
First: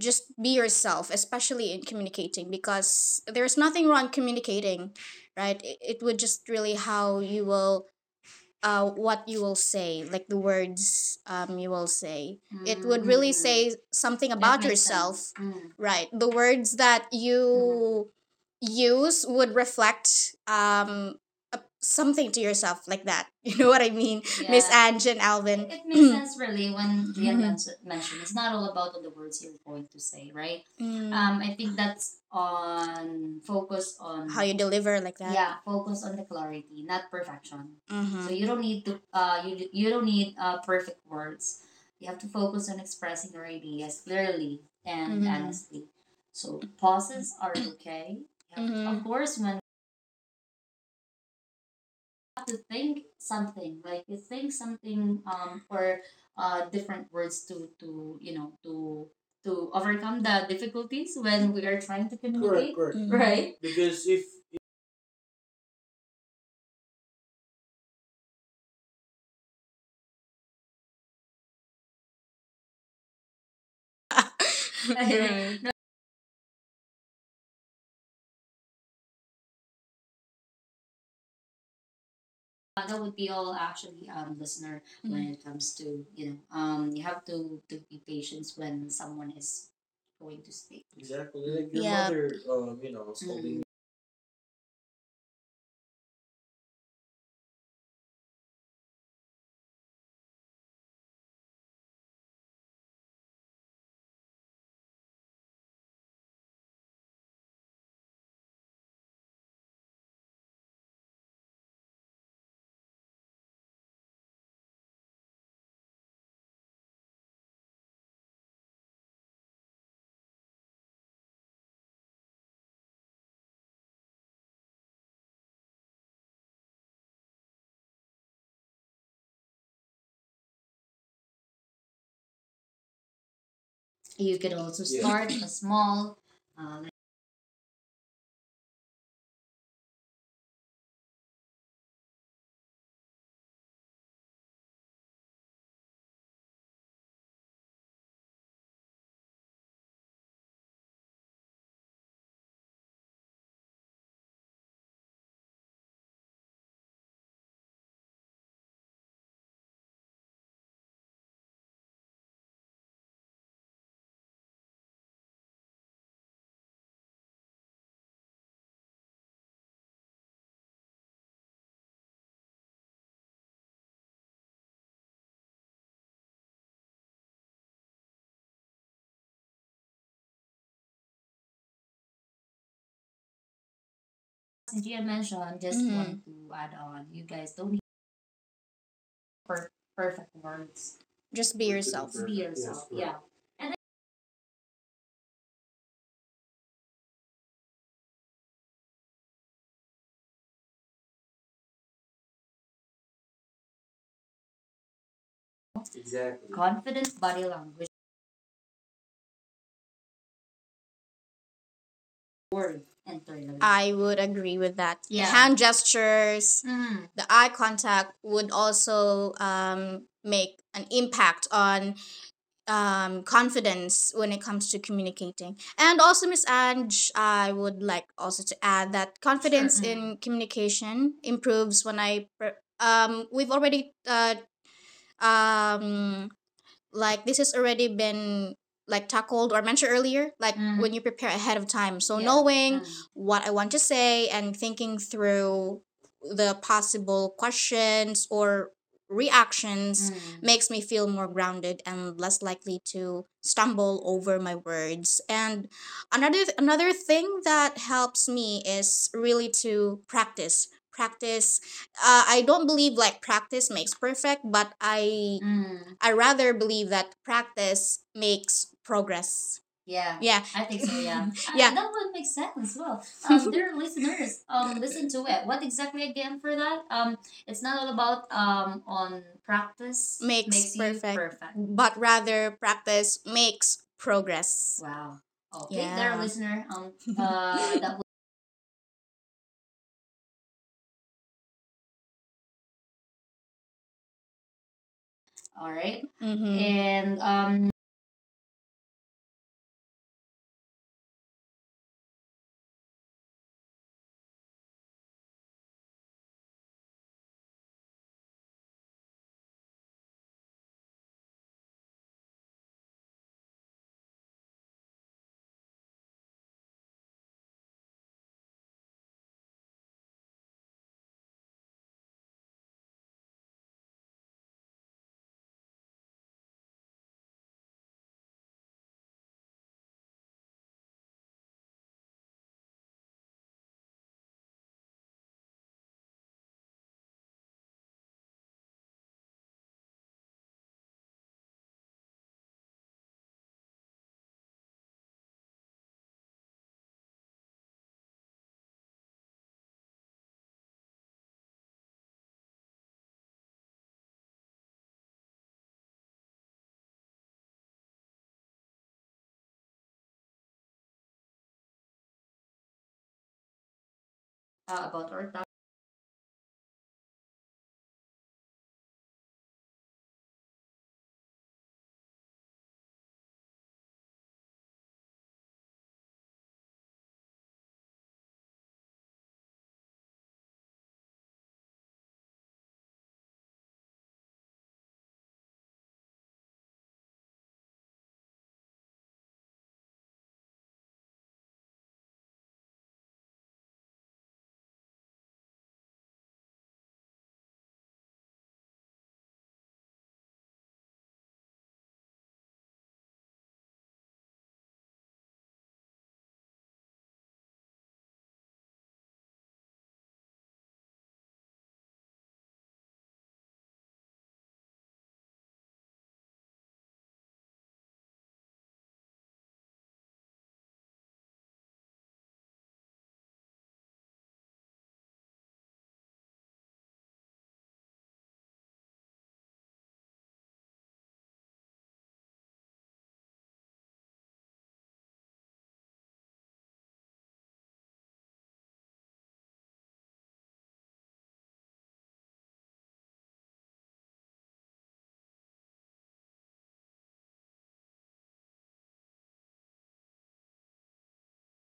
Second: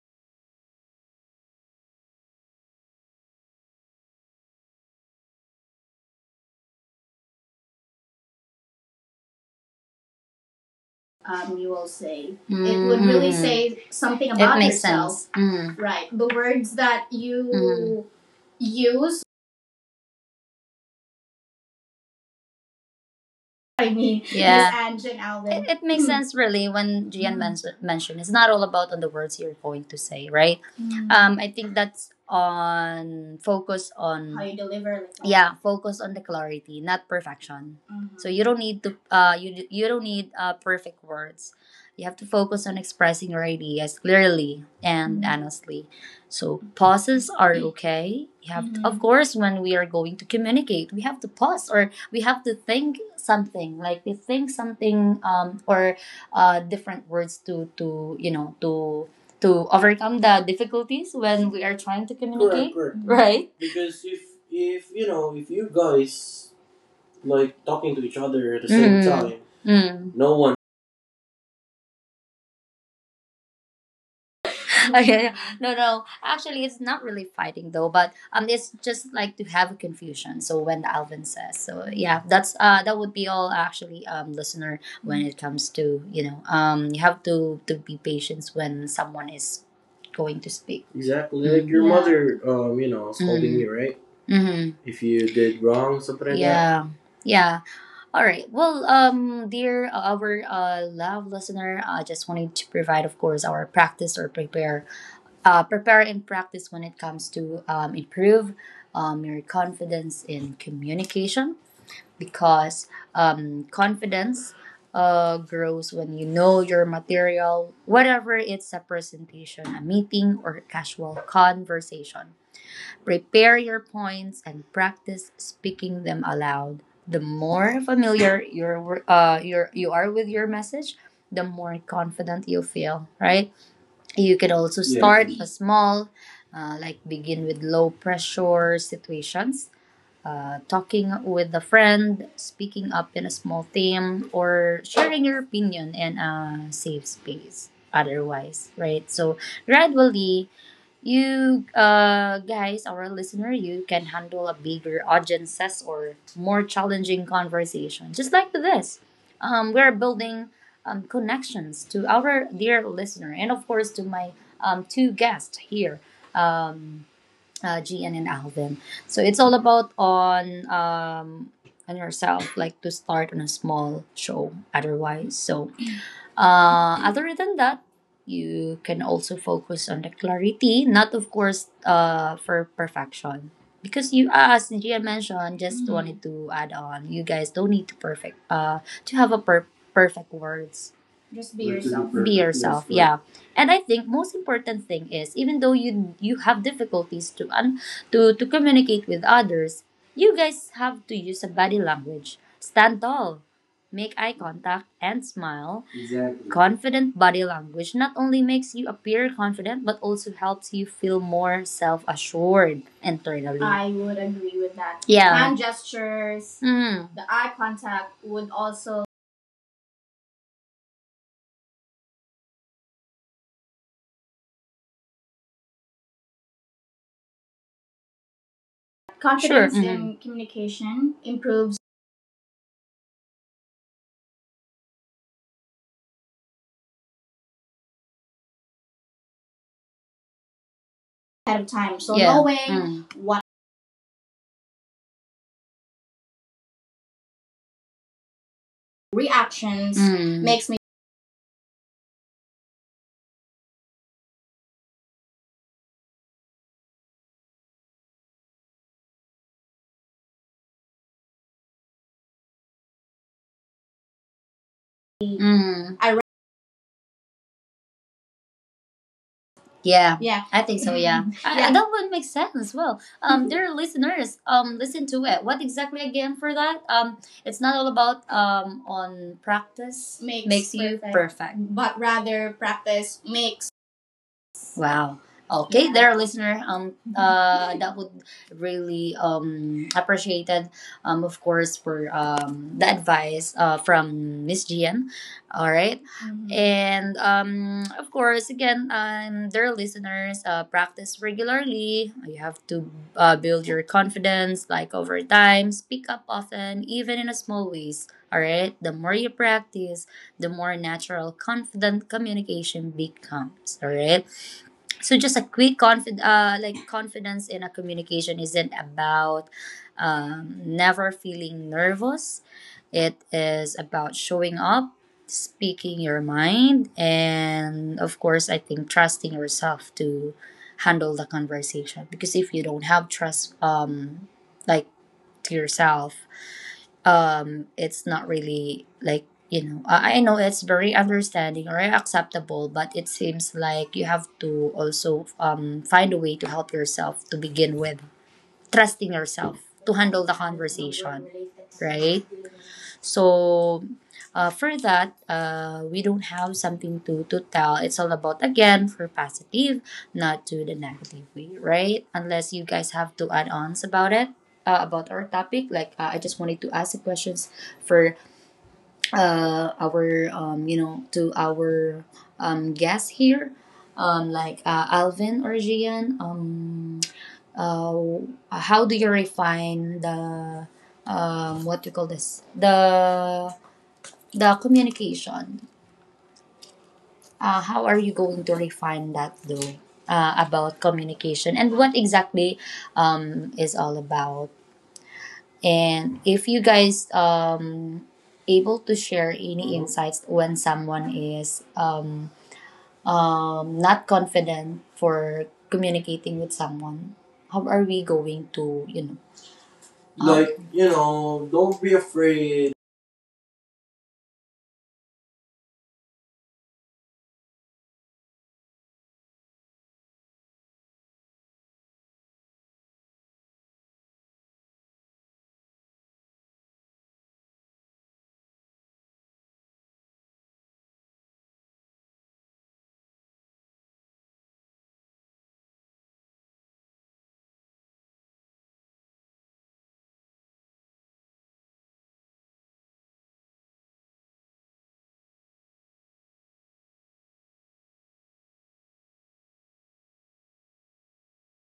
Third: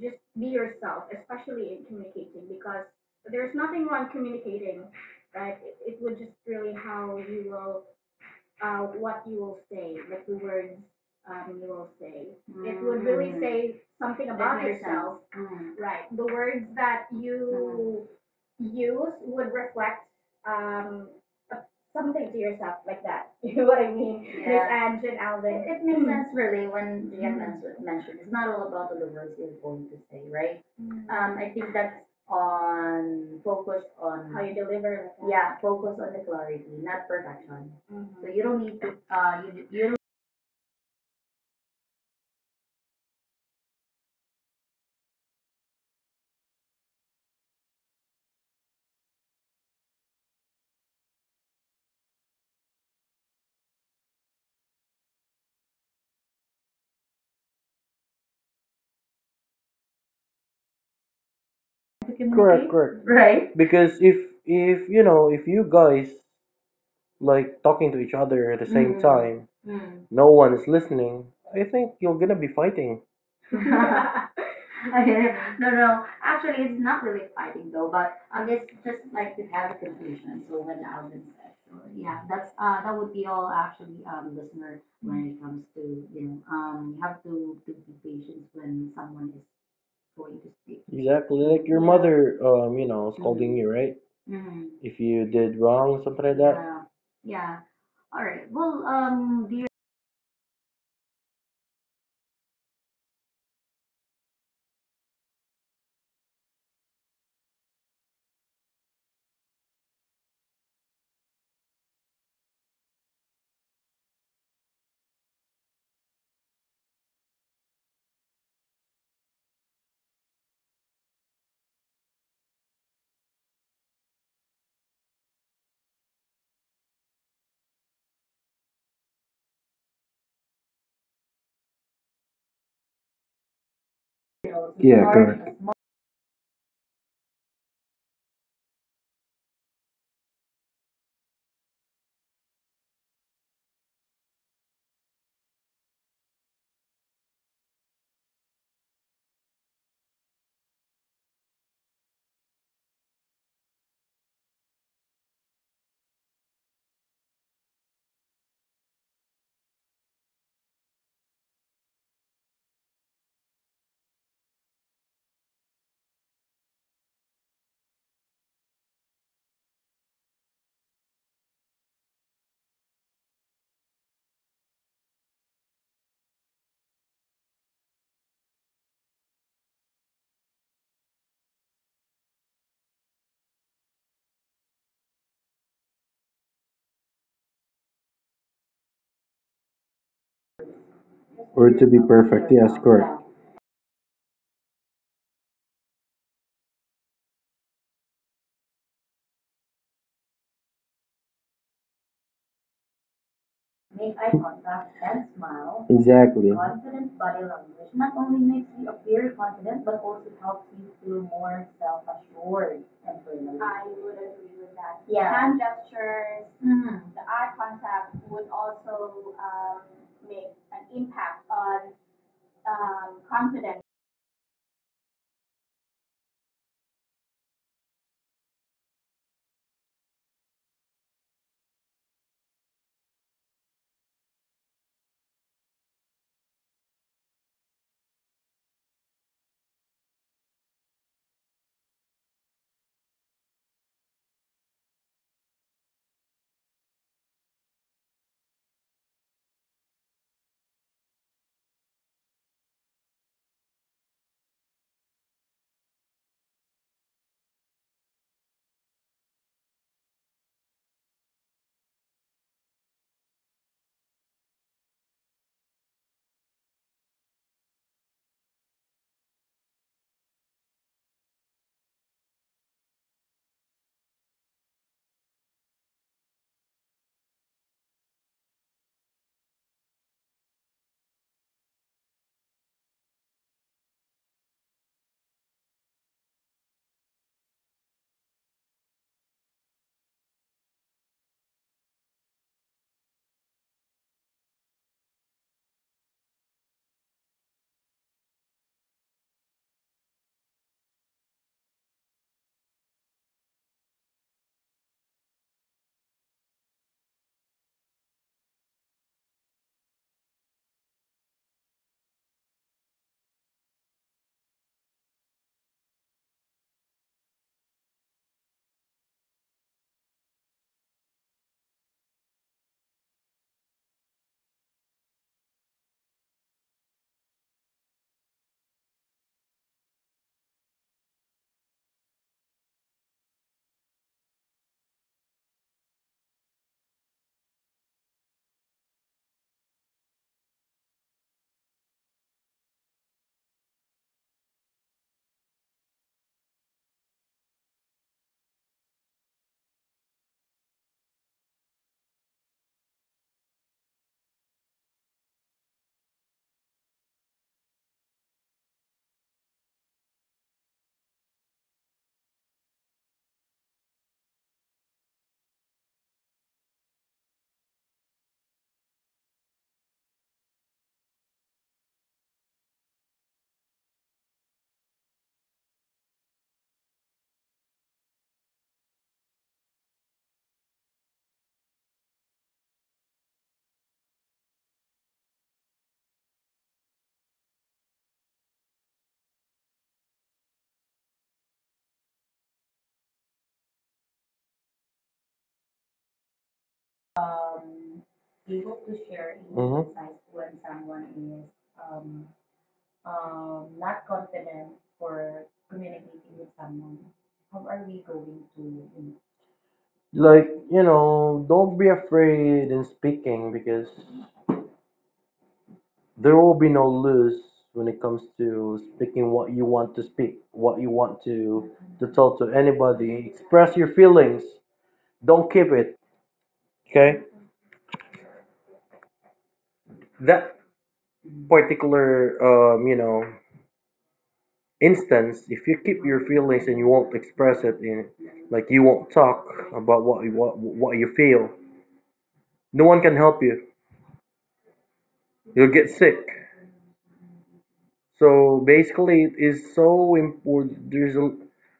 S3: just be
S2: be
S3: yourself,
S2: yourself,
S3: especially
S2: especially in
S3: in communicating,
S2: communicating,
S3: because
S2: because
S3: there's
S2: there's
S3: nothing
S2: nothing
S3: wrong
S2: wrong
S3: communicating,
S2: communicating,
S3: right?
S2: right?
S3: It,
S2: It,
S3: it
S2: it
S3: would
S2: would
S3: just
S2: just
S3: really
S2: really
S3: how
S2: how you
S3: you will
S2: will
S3: what
S2: what
S3: you
S2: you will
S3: will say,
S2: say,
S3: like
S2: like
S3: the
S2: the
S3: words
S2: words
S3: you
S2: you
S1: You
S2: will
S3: will
S1: will
S3: say.
S1: say.
S2: say.
S1: Mm. It
S2: It
S1: would
S2: would really
S1: really
S2: say
S3: Say
S1: say
S2: something
S3: something
S1: something It
S2: that
S3: about
S1: about it
S2: about that
S1: makes yourself. Sense.
S2: yourself,
S1: Mm.
S3: it, right.
S2: right?
S1: Right.
S3: The
S1: The
S2: The
S1: word
S3: words
S2: words
S3: that
S2: that
S1: you
S3: you
S2: you
S3: use
S1: use,
S2: use would
S3: would reflect
S2: reflect
S3: um,
S2: a,
S3: uh,
S2: something to
S3: something to
S2: yourself,
S3: yourself,
S2: like that.
S3: like that.
S2: You know what
S3: You
S2: I
S3: know what
S2: mean,
S3: I mean?
S2: Miss, yeah,
S1: yeah.
S2: Ange and
S3: And Jen,
S2: Alvin?
S3: Alvin,
S1: Really, when
S2: Mhm.
S1: mentioned, it's not all about what you're going to say, right? I
S2: Mm.
S1: on on
S2: You deliver like
S3: deliver.
S1: yeah the clarity. So you don't
S3: Mhm.
S2: mm-hmm.
S1: need to you you don't need perfect words. You have to focus on expressing your ideas clearly and
S2: Mhm.
S1: honestly. So pauses are okay. You have to, of
S2: Mhm.
S1: course when we are going to communicate, we have to pause or we have to think something like we think something or different words to you know to overcome the difficulties when we are trying to communicate,
S2: Work.
S1: correct, right?
S2: Mhm.
S3: Correct.
S1: Because
S2: Because if
S1: if
S3: Because
S1: if you
S3: if you
S1: know if
S3: know,
S1: you
S3: if you guys
S1: guys like
S3: like
S1: talking to
S3: talking
S1: each
S3: to each
S1: other at the
S3: other at the
S1: same Mhm. time.
S3: time,
S1: Mm. No
S3: no
S1: one.
S3: one is listening. I think you're gonna be fighting.
S1: Okay, yeah.
S2: no,
S1: No, actually it's not really fighting though, but it's just like to have a confusion. So when Alvin says, so yeah, that's that would be all. Actually, listener, when it comes to you know you have to be patient when someone is going to speak.
S2: exactly
S3: Exactly
S1: Exactly. Mm. Like
S3: like
S2: like your,
S1: your
S3: your
S1: yeah
S2: yeah, mother,
S1: mother,
S3: mother,
S1: you
S2: you
S3: you
S2: know,
S1: know,
S3: know,
S1: scolding Mhm.
S3: scolding
S1: you,
S3: you,
S1: right?
S3: right?
S1: Mm-hmm. If
S3: If
S1: you
S3: you
S1: did
S3: did wrong,
S1: something
S3: something
S1: like that.
S3: like
S1: Yeah
S3: that.
S1: yeah. All right. Well, dear our love listener, I just wanted to provide, of course, our practice or prepare, prepare and practice when it comes to improve your confidence in communication, because confidence grows when you know your material, whatever it's a presentation, a meeting, or casual conversation. Prepare your points and practice speaking them aloud. The more familiar you are with your message, the more confident you feel, right? You can also
S3: Yeah, correct.
S1: small, like begin with low pressure situations, talking with a friend, speaking up in a small team, or sharing your opinion in a safe space otherwise, right? So gradually, you guys, our listener, you can handle a bigger audiences or more challenging conversation, just like this. We're building connections to our dear listener, and of course to my two guests here, um, Gian and Alvin. So it's all about on yourself, like to start on a small show. Otherwise, so other than that, you can also focus on the clarity, not of course for perfection. Because you, as Gia mentioned, just Mhm. wanted
S2: mhm,
S1: to add on, you
S2: need
S1: guys don't need to perfect to have a perfect words. Be or
S2: just
S1: to
S2: be
S1: be
S3: Or to be
S1: yourself.
S2: yourself.
S1: Be perfect, yes,
S3: perfect, yes,
S1: yourself, right. Yeah.
S3: correct.
S1: And I think most important thing is even though you have difficulties to to communicate with others, you guys have to use a body language. Stand tall, make eye contact, smile.
S2: Exactly.
S3: Exactly.
S1: Confident body language not only makes you appear confident but also helps you feel more self assured internally. I
S2: I would
S1: would.
S2: agree with that.
S1: Yeah.
S2: Hand gestures,
S1: Mm.
S2: the eye contact would also make an impact on confidence when it comes to communicating. And also, Miss Ange, I would like also to add that
S1: Confidence
S2: confidence
S1: sure, mm-hmm.
S2: in
S1: in
S2: communication
S1: communication improves
S2: improves when I. We've already um, like this has already been like tackled or mentioned earlier like when you prepare ahead
S1: ahead
S2: of
S1: of time.
S2: time,
S1: So
S2: so
S1: yeah, knowing
S2: knowing
S1: Mm. what
S2: what I want to say and thinking through the possible questions or
S1: reactions
S2: reactions
S1: Mm. makes
S2: makes me feel more grounded and less likely to stumble over my words. And another thing that helps me is really to practice. Practice. I don't believe like practice makes perfect, but
S1: me.
S2: I
S1: Mm.
S2: I
S1: I
S2: rather believe that practice makes progress.
S1: yeah.
S2: Yeah.
S1: Yeah. I think so, yeah. Yeah. That would make sense. As Well, dear listeners, listen to it. What exactly again for that? It's not all about on practice makes makes you perfect.
S2: Perfect.
S1: Perfect. But
S2: But rather practice
S1: mix.
S2: makes progress.
S1: Wow. Okay, there, listener.
S2: Yeah.
S1: That would really appreciated. Of course, for the advice from Miss Gian. All right, and
S2: Mhm.
S1: of course, again, dear listeners, practice regularly. You have to build your confidence, like over time. Speak up often, even in a small ways. All right, the more you practice, the more natural, confident communication becomes. All right, so just a quick like confidence in a communication isn't about never feeling nervous. It is about showing up, speaking your mind, and of course I think trusting yourself to handle the conversation. Because if you don't have trust, like, to yourself, it's not really like you know I know it's very understanding or acceptable, but it seems like you have to also find a way to help yourself to begin with trusting yourself to handle the conversation, right? So, for that, we don't have something to tell. It's all about, again, for positive, not to the negative way, right? Unless you guys have to add ons about it, about our topic. Like, I just wanted to ask the questions for our you know to our guests here, like Alvin or Gian, how do you refine the what do you call this the communication, how are you going to refine that though, about communication and what exactly is all about. And if you guys able to share any insights when someone
S3: Mm-hmm.
S1: is not confident for communicating with someone, how are we going to you know?
S3: Like, you know, don't be afraid in speaking, because there will be no lose when it comes to speaking what you want to speak, what you want to tell to anybody. Express your feelings. Don't keep it. Okay? That particular, you know, instance, if you keep your feelings and you won't express it, in like you won't talk about what you, what you feel, no one can help you. You'll get sick. So basically, it is so important.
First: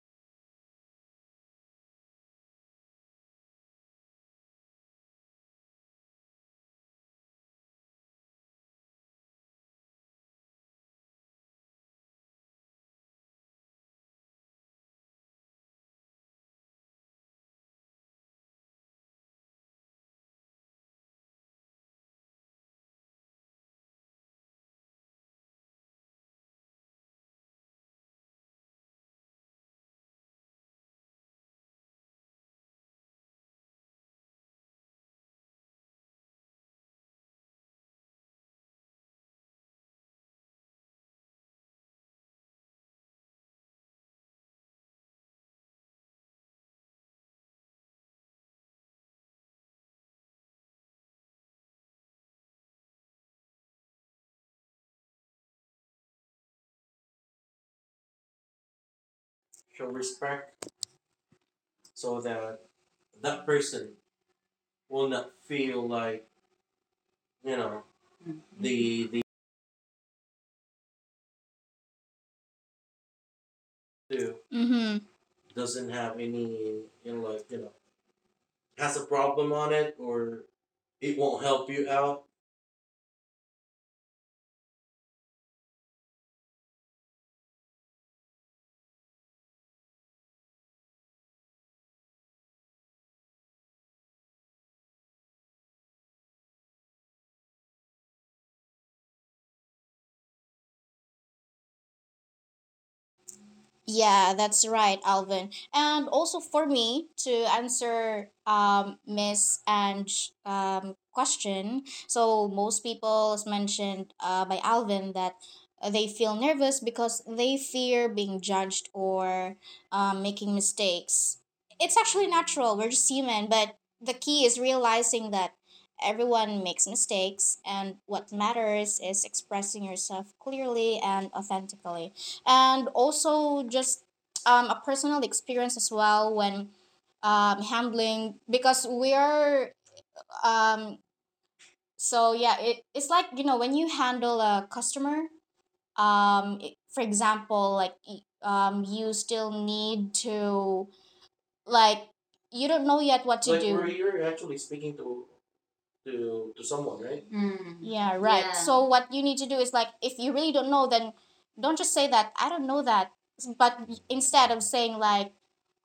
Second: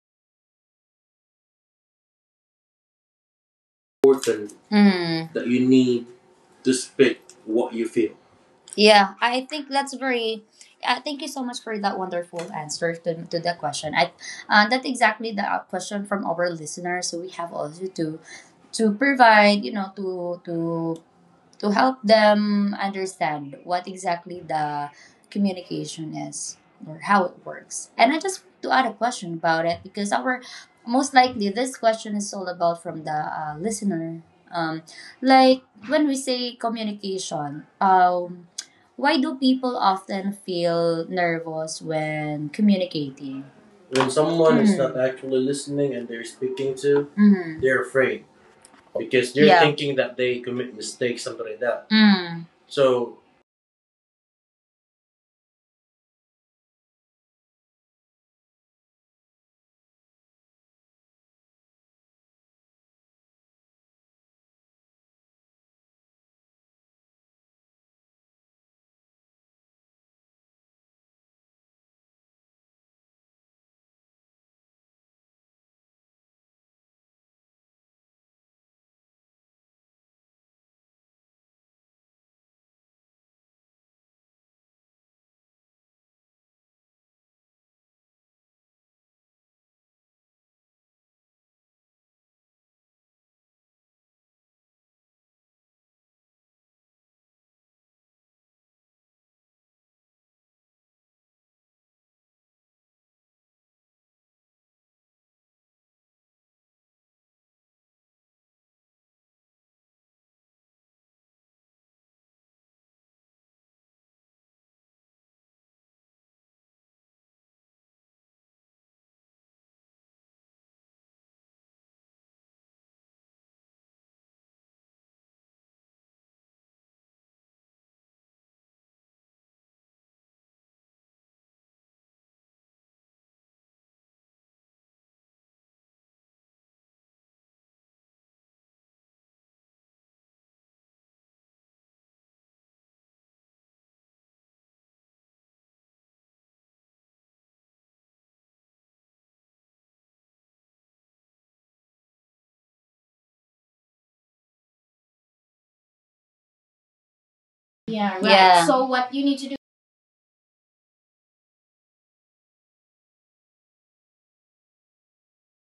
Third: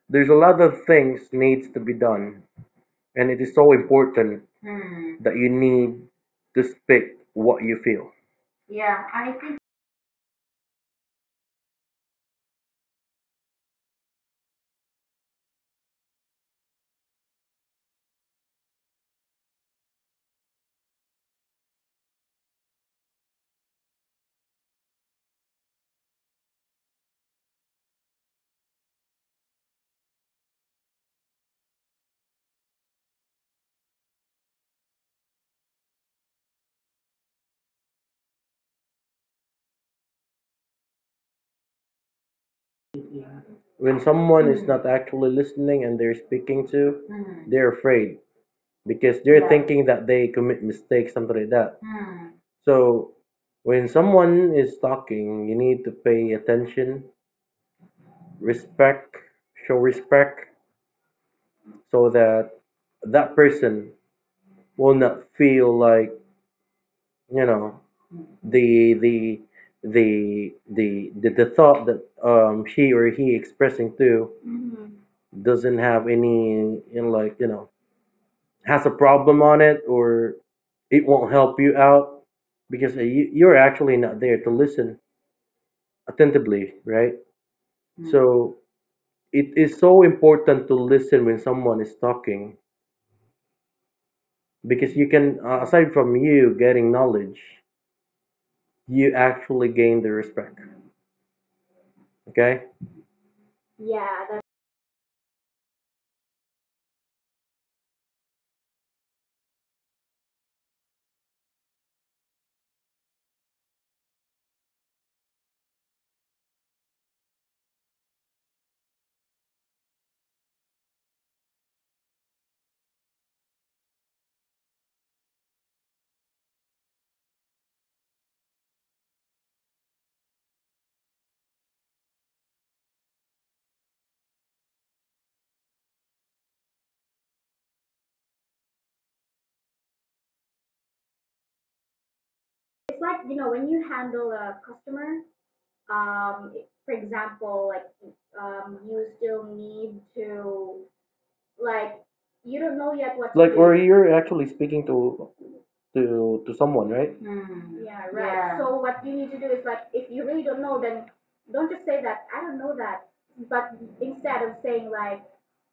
S3: There's a lot of things needs to be done, and it is so important
S1: Mm.
S3: that you need to speak what
S1: What
S3: you
S1: you
S3: feel.
S1: feel. Yeah, I think that's very. Thank you so much for that wonderful answer to that question. I that's exactly the question from our listeners. So we have also to provide you know to help them understand what exactly the communication is or how it works. And I just want to add a question about it because our most likely this question is all about from the listener. Um, like when we say communication, why do people often feel nervous when communicating?
S3: When
S1: When
S3: someone
S1: someone
S3: is
S1: is
S3: not
S1: Mhm. not
S3: actually listening
S1: listening
S3: and
S1: and
S3: they're
S1: they're
S3: speaking
S1: speaking to,
S3: to,
S1: Mhm.
S3: they're
S1: they're
S3: afraid
S1: afraid
S3: because
S1: because they're
S3: they're
S1: yeah
S3: thinking
S1: thinking
S3: that
S1: that
S3: they
S1: they
S3: commit
S1: commit
S3: mistakes,
S1: mistakes,
S3: something
S1: something
S3: like
S1: like
S3: that.
S1: that. Mm.
S3: So
S1: So
S3: when someone is talking, you need to pay attention, respect, show
S2: Show
S3: respect,
S2: respect
S3: so
S2: so
S3: that
S2: that
S3: that
S2: that
S3: person
S2: person
S3: will
S2: will
S3: not
S2: not
S3: feel
S2: feel
S3: like,
S2: like,
S3: you
S2: you
S3: know,
S2: know,
S3: the
S2: the
S3: the the thought that she or he expressing through
S2: do mm-hmm,
S3: doesn't
S2: doesn't
S3: have
S2: have
S3: any,
S2: any, you
S3: in
S2: know,
S3: like,
S2: like,
S3: you
S2: you
S3: know,
S2: know,
S3: has a
S2: has a
S3: problem
S2: problem
S3: on
S2: on
S3: it,
S2: it,
S3: or
S2: or
S3: it
S2: it
S3: won't
S2: won't
S3: help
S2: help
S3: you
S2: you out.
S3: out because, you're actually not there to listen attentively, right? Mm, so it is so important to listen when someone is talking, because you can, aside from you getting knowledge, you actually gain the respect. Okay,
S2: Yeah, that's right, Alvin. And also for me to answer Miss Ange question. So most people, as mentioned by Alvin, that they feel nervous because they fear being judged or making mistakes. It's actually natural. We're just human, but the key is realizing that everyone makes mistakes and what matters is expressing yourself clearly and authentically. And also just a personal experience as well when handling because we are um, so yeah it, it's
S3: it's
S2: like,
S3: like,
S2: you
S3: you
S2: know,
S3: know,
S2: when
S3: when
S2: you
S3: you handle
S2: handle a
S3: a
S2: customer,
S3: customer, um
S2: for
S3: for
S2: example
S3: example,
S2: like
S3: like
S2: you
S3: you still
S2: still
S3: need
S2: need to,
S3: to,
S2: like,
S3: like,
S2: you
S3: you
S2: don't
S3: don't
S2: know
S3: know
S2: yet
S3: yet
S2: what
S3: what to,
S2: to, like,
S3: like, do,
S2: do
S3: or
S2: where you're
S3: you're actually
S2: actually
S3: speaking
S2: speaking to,
S3: to
S2: to
S3: to someone,
S2: someone, right?
S3: right?
S2: Yeah,
S1: yeah, right.
S3: Yeah,
S2: right.
S1: Yeah.
S2: So
S3: so
S1: So
S2: what
S3: what
S1: what
S2: you
S3: you
S1: you
S2: need
S3: need
S2: to
S1: need
S3: to
S1: to
S2: do
S3: do
S1: do is
S2: is
S3: is,
S2: like
S3: like,
S2: if
S3: if
S2: you
S3: you
S2: really
S3: really
S2: don't
S3: don't
S2: know,
S3: know,
S2: then
S3: then
S2: don't
S3: don't
S2: just
S3: just
S2: say
S3: say
S2: that
S3: that
S2: I
S3: I
S2: don't
S3: don't
S2: know
S3: know
S2: that,
S3: that,
S2: but
S3: but
S2: instead
S3: instead
S2: of
S3: of
S2: saying
S3: saying
S2: like
S3: like,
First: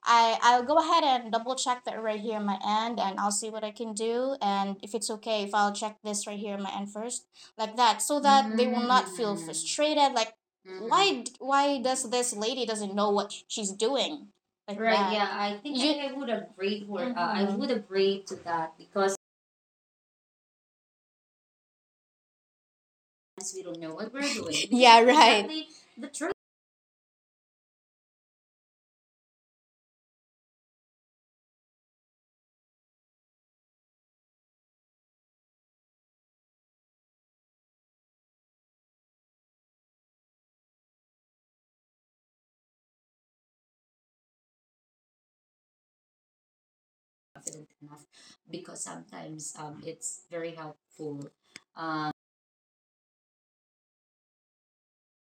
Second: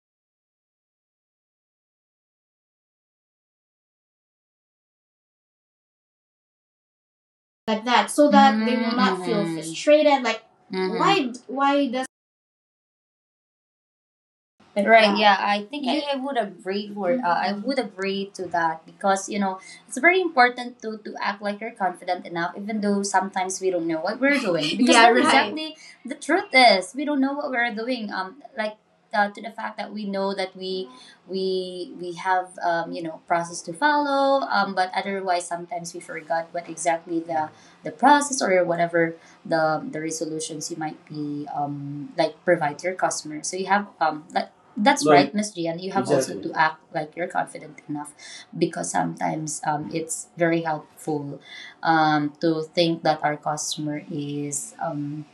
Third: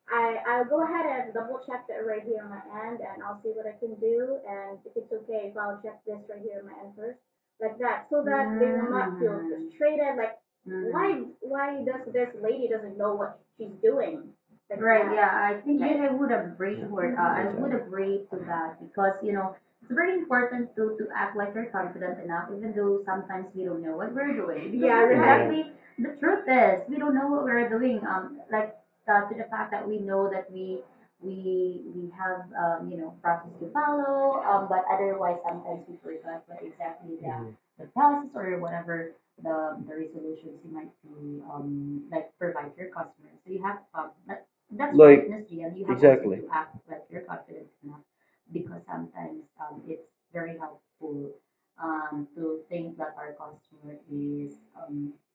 S2: I,
S3: I,
S2: I'll
S3: I'll
S2: go
S3: go
S2: ahead
S3: ahead
S2: and
S3: and
S2: double
S3: double
S2: check
S3: check
S2: that
S3: that
S2: right
S3: right
S2: here
S3: here
S2: on
S3: on
S2: my
S3: my
S2: end
S3: end
S2: and
S3: and
S2: I'll
S3: I'll see
S2: see what
S3: what
S2: I
S3: I
S2: can
S3: can
S2: do
S3: do,
S2: and
S3: and if
S2: if it's
S3: it's
S2: okay
S3: okay
S2: if
S3: if
S2: I'll
S3: I'll
S2: check
S3: check this
S2: this right
S3: right
S2: here
S3: here
S2: on
S3: on
S2: my
S3: my
S2: end
S3: end first,
S2: first, like
S3: like
S1: like
S2: that
S3: that.
S1: that
S2: so
S3: So
S1: so that
S2: that they
S1: mm-hmm. they
S2: will
S1: will
S2: not
S1: not
S2: feel
S1: feel Mhm.
S2: frustrated,
S3: treated
S1: frustrated.
S2: like
S3: like,
S1: Mhm. Why
S3: why
S2: why
S1: why the
S2: does
S3: does this
S2: this lady
S3: lady
S2: doesn't
S3: doesn't
S2: know
S3: know
S2: what
S3: what
S2: she's
S3: she's
S2: doing,
S3: doing?
S2: like
S1: like right, that? Yeah,
S2: that.
S1: I think
S2: You I, mhm.
S1: agree to that. Because, you know, it's very important enough, even though sometimes we don't know what we're doing.
S2: Yeah, right.
S3: Right.
S1: Because this, we don't know. We know that we have you know process to follow. Otherwise, you forgot what exactly the process or whatever the resolutions you might be like provide to your customer. So you have like that's strategy and you have to act like you're confident enough, because sometimes it's very helpful to think that our customer is um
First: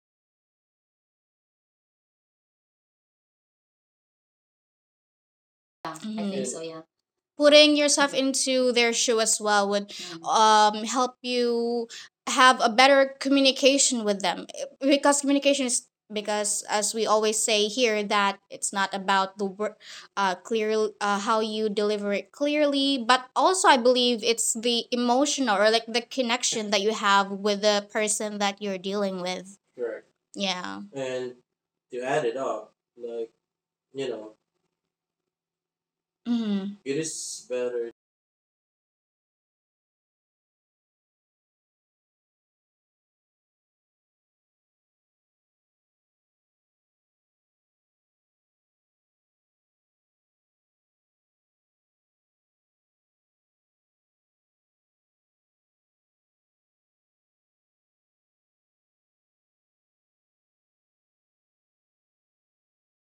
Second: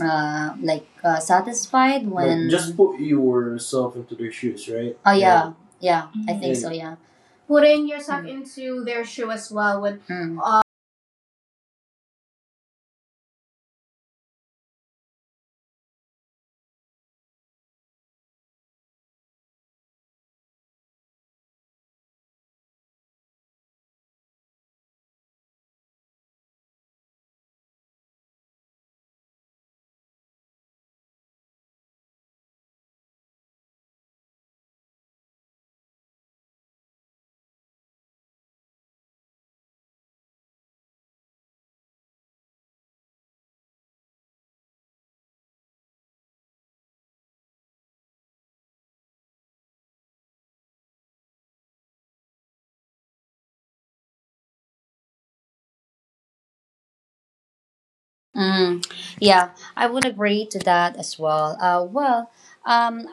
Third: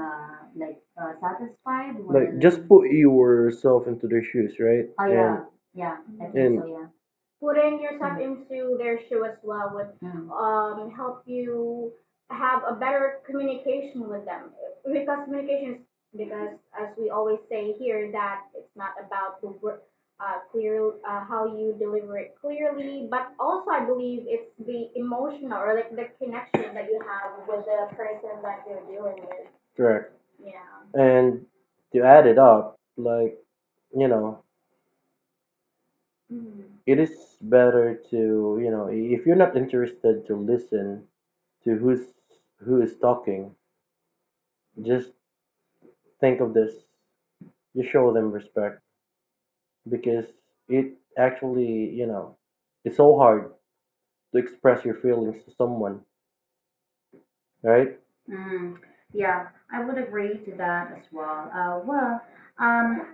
S1: uh like satisfied when like, just
S3: Put
S1: put
S3: yourself
S1: yourself
S3: into
S1: into
S3: their
S1: their
S3: shoes,
S1: shoes,
S3: right?
S1: right? Oh
S3: And
S1: yeah. Yeah, I Mhm. think so,
S2: Mm.
S1: yeah.
S2: Putting
S3: putting
S1: Putting
S2: yourself
S3: yourself
S1: yourself Mm.
S2: into
S3: into
S1: into
S2: their
S3: their
S1: their
S2: shoe
S3: shoe
S1: shoe
S3: as
S2: as
S1: as
S2: well
S3: well,
S1: well
S2: would
S1: would Mm.
S2: help
S3: help
S2: you
S3: you
S2: have
S3: have
S2: a
S3: a
S2: better
S3: better
S2: communication
S3: communication
S2: with
S3: with
S2: them,
S3: them,
S2: because
S3: because
S2: communication
S3: communication is,
S2: is,
S3: because
S2: because
S3: as
S2: as we
S3: we always
S2: always say
S3: say
S2: here
S3: here,
S2: that
S3: that
S2: it's
S3: it's not
S2: not about
S3: about
S2: the
S3: the
S2: word,
S3: word, clear
S2: clear how
S3: how
S2: you
S3: you
S2: deliver
S3: deliver
S2: it
S3: it
S2: clearly
S3: clearly,
S2: but
S3: but
S2: also
S3: also
S2: I
S3: I
S2: believe
S3: believe it's
S2: it's the
S3: the
S2: emotional
S3: emotional,
S2: or
S3: or
S2: like
S3: like
S2: the
S3: the
S2: connection
S3: connection
S2: that
S3: that
S2: you
S3: you
S2: have
S3: have
S2: with
S3: with
S2: the
S3: the
S2: person
S3: person
S2: that
S3: that
S2: you're
S3: you're dealing
S2: dealing
S3: with.
S2: with. Correct.
S3: Correct.
S2: Yeah.
S3: Yeah.
S2: And
S3: And
S2: to
S3: to
S2: add
S3: add it
S2: it up,
S3: up,
S2: like,
S3: like,
S2: you
S3: you
S2: know,
S3: know, mm,
S2: mm-hmm, it
S3: it is
S2: is better.
S3: better to, you know, if you're not interested to listen to who is talking, just think of this. You show them respect, because it actually, you know, it's so hard to express your feelings to someone, right?
S1: Mm, yeah, I would agree to that as well. Well, um,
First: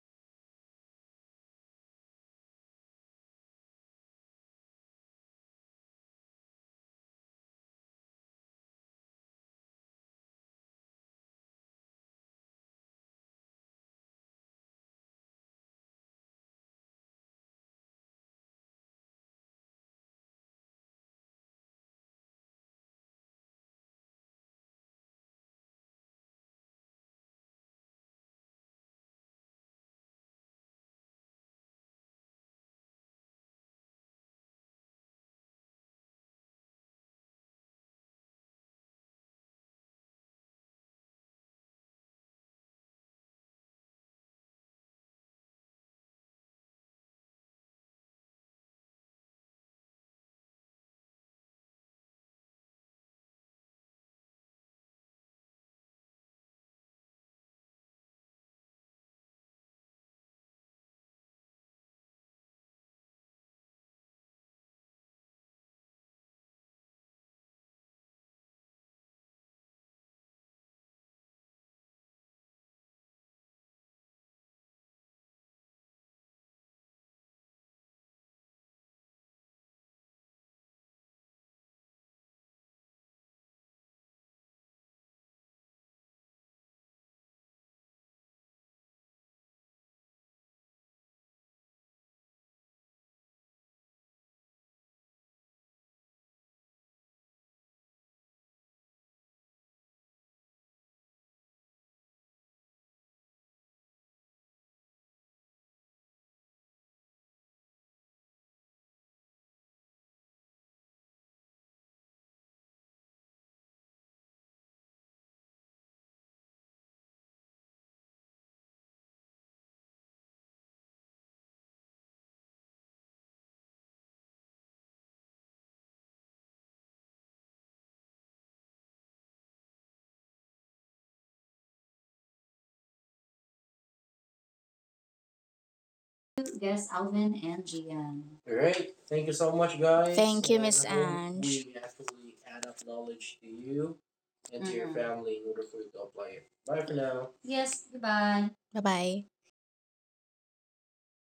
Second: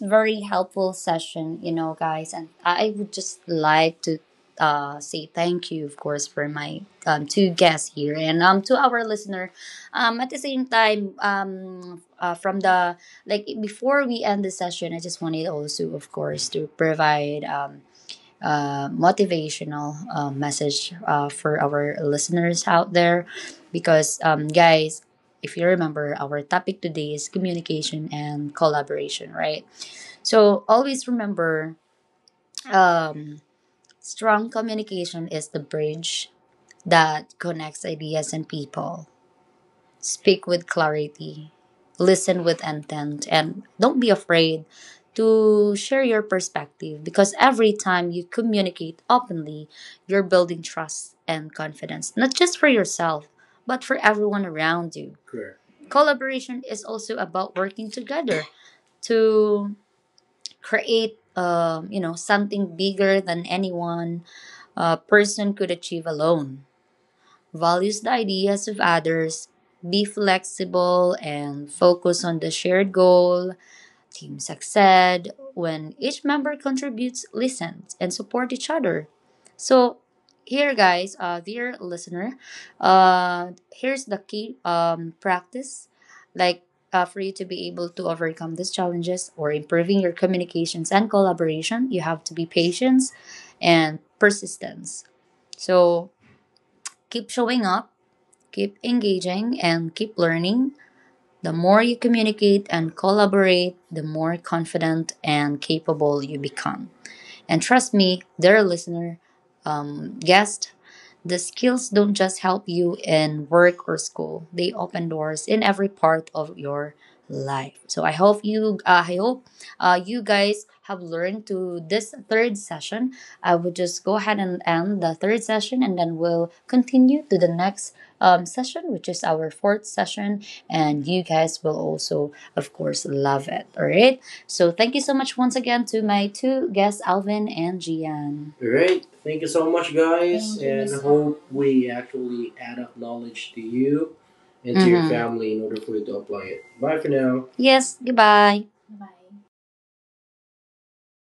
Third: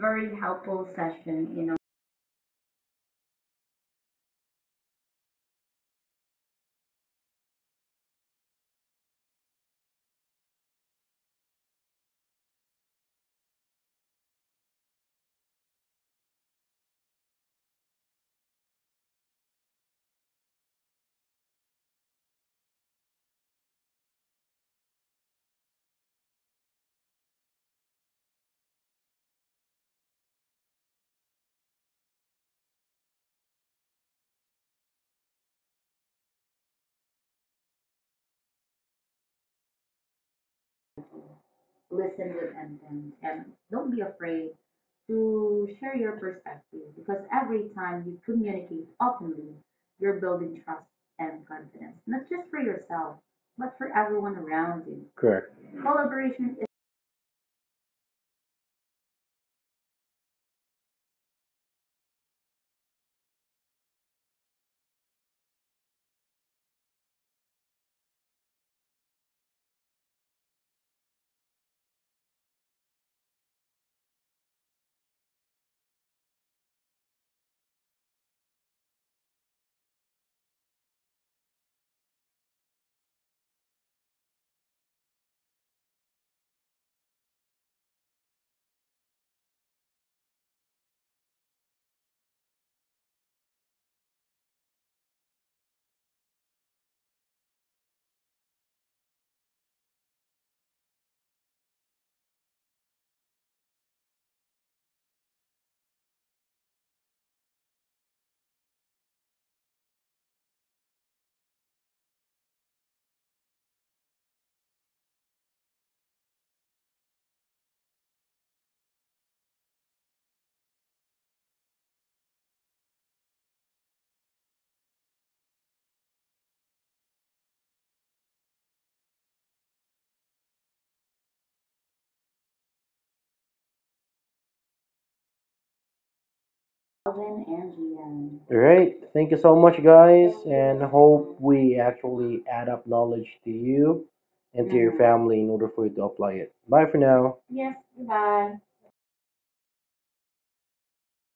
S1: very helpful session, you know, guys, and I would just like to say thank you, of course, for my two guests here and to our listener. At the same time, from the like before we end the session, I just wanted also, of course, to provide motivational message for our listeners out there. Because, guys, if you remember, our topic today is communication and collaboration, right? So always remember um, strong communication is the bridge that connects ideas and people. Speak with clarity, listen with intent, and don't be afraid to share your perspective, because every time you communicate openly, you're building trust and confidence, not just for yourself, but for everyone around you.
S3: Correct.
S1: Collaboration is also about working together to create, you know, something bigger than anyone, a person could achieve alone. Values the ideas of others, be flexible, and focus on the shared goal, team success. When each member contributes, listens, and support each other. So, here, guys, dear listener, here's the key practice, like, for you to be able to overcome these challenges or improving your communications and collaboration, you have to be patient and persistence. So, keep showing up, keep engaging, and keep learning. The more you communicate and collaborate, the more confident and capable you become. And trust me, dear listener, guest, the skills don't just help you in work or school. They open doors in every part of your life. So I hope I hope you guys have learned to this third session. I will just go ahead and end the third session, and then we'll continue to the next session, which is our fourth session. And you guys will also, of course, love it. All right. So thank you so much once again to my two guests, Alvin and
S2: All
S3: All
S1: Gian.
S2: right.
S3: right.
S1: Alright,
S2: Thank
S3: Thank
S2: you
S3: you
S2: so
S3: so
S2: much,
S3: much,
S2: guys.
S3: guys,
S2: Thank you,
S1: guys,
S2: and I,
S3: and
S2: Miss, I
S1: and
S2: hope
S3: hope
S2: Ange.
S1: hope
S2: We
S3: we
S2: actually
S3: actually
S2: add
S3: add
S2: up
S3: up
S2: knowledge
S3: knowledge
S2: to
S3: to
S2: you
S3: you
S1: you
S2: and
S3: and to
S1: and to
S3: your
S1: your Mhm.
S3: family
S2: family
S3: in
S2: in order
S3: order
S2: for
S3: for
S2: you
S3: you
S2: to
S3: to
S2: apply
S3: apply
S2: it.
S3: it.
S1: family.
S2: Bye
S3: Bye
S2: for
S3: for
S2: now.
S3: now.
S1: Yes,
S3: Bye.
S1: goodbye.
S2: Bye bye.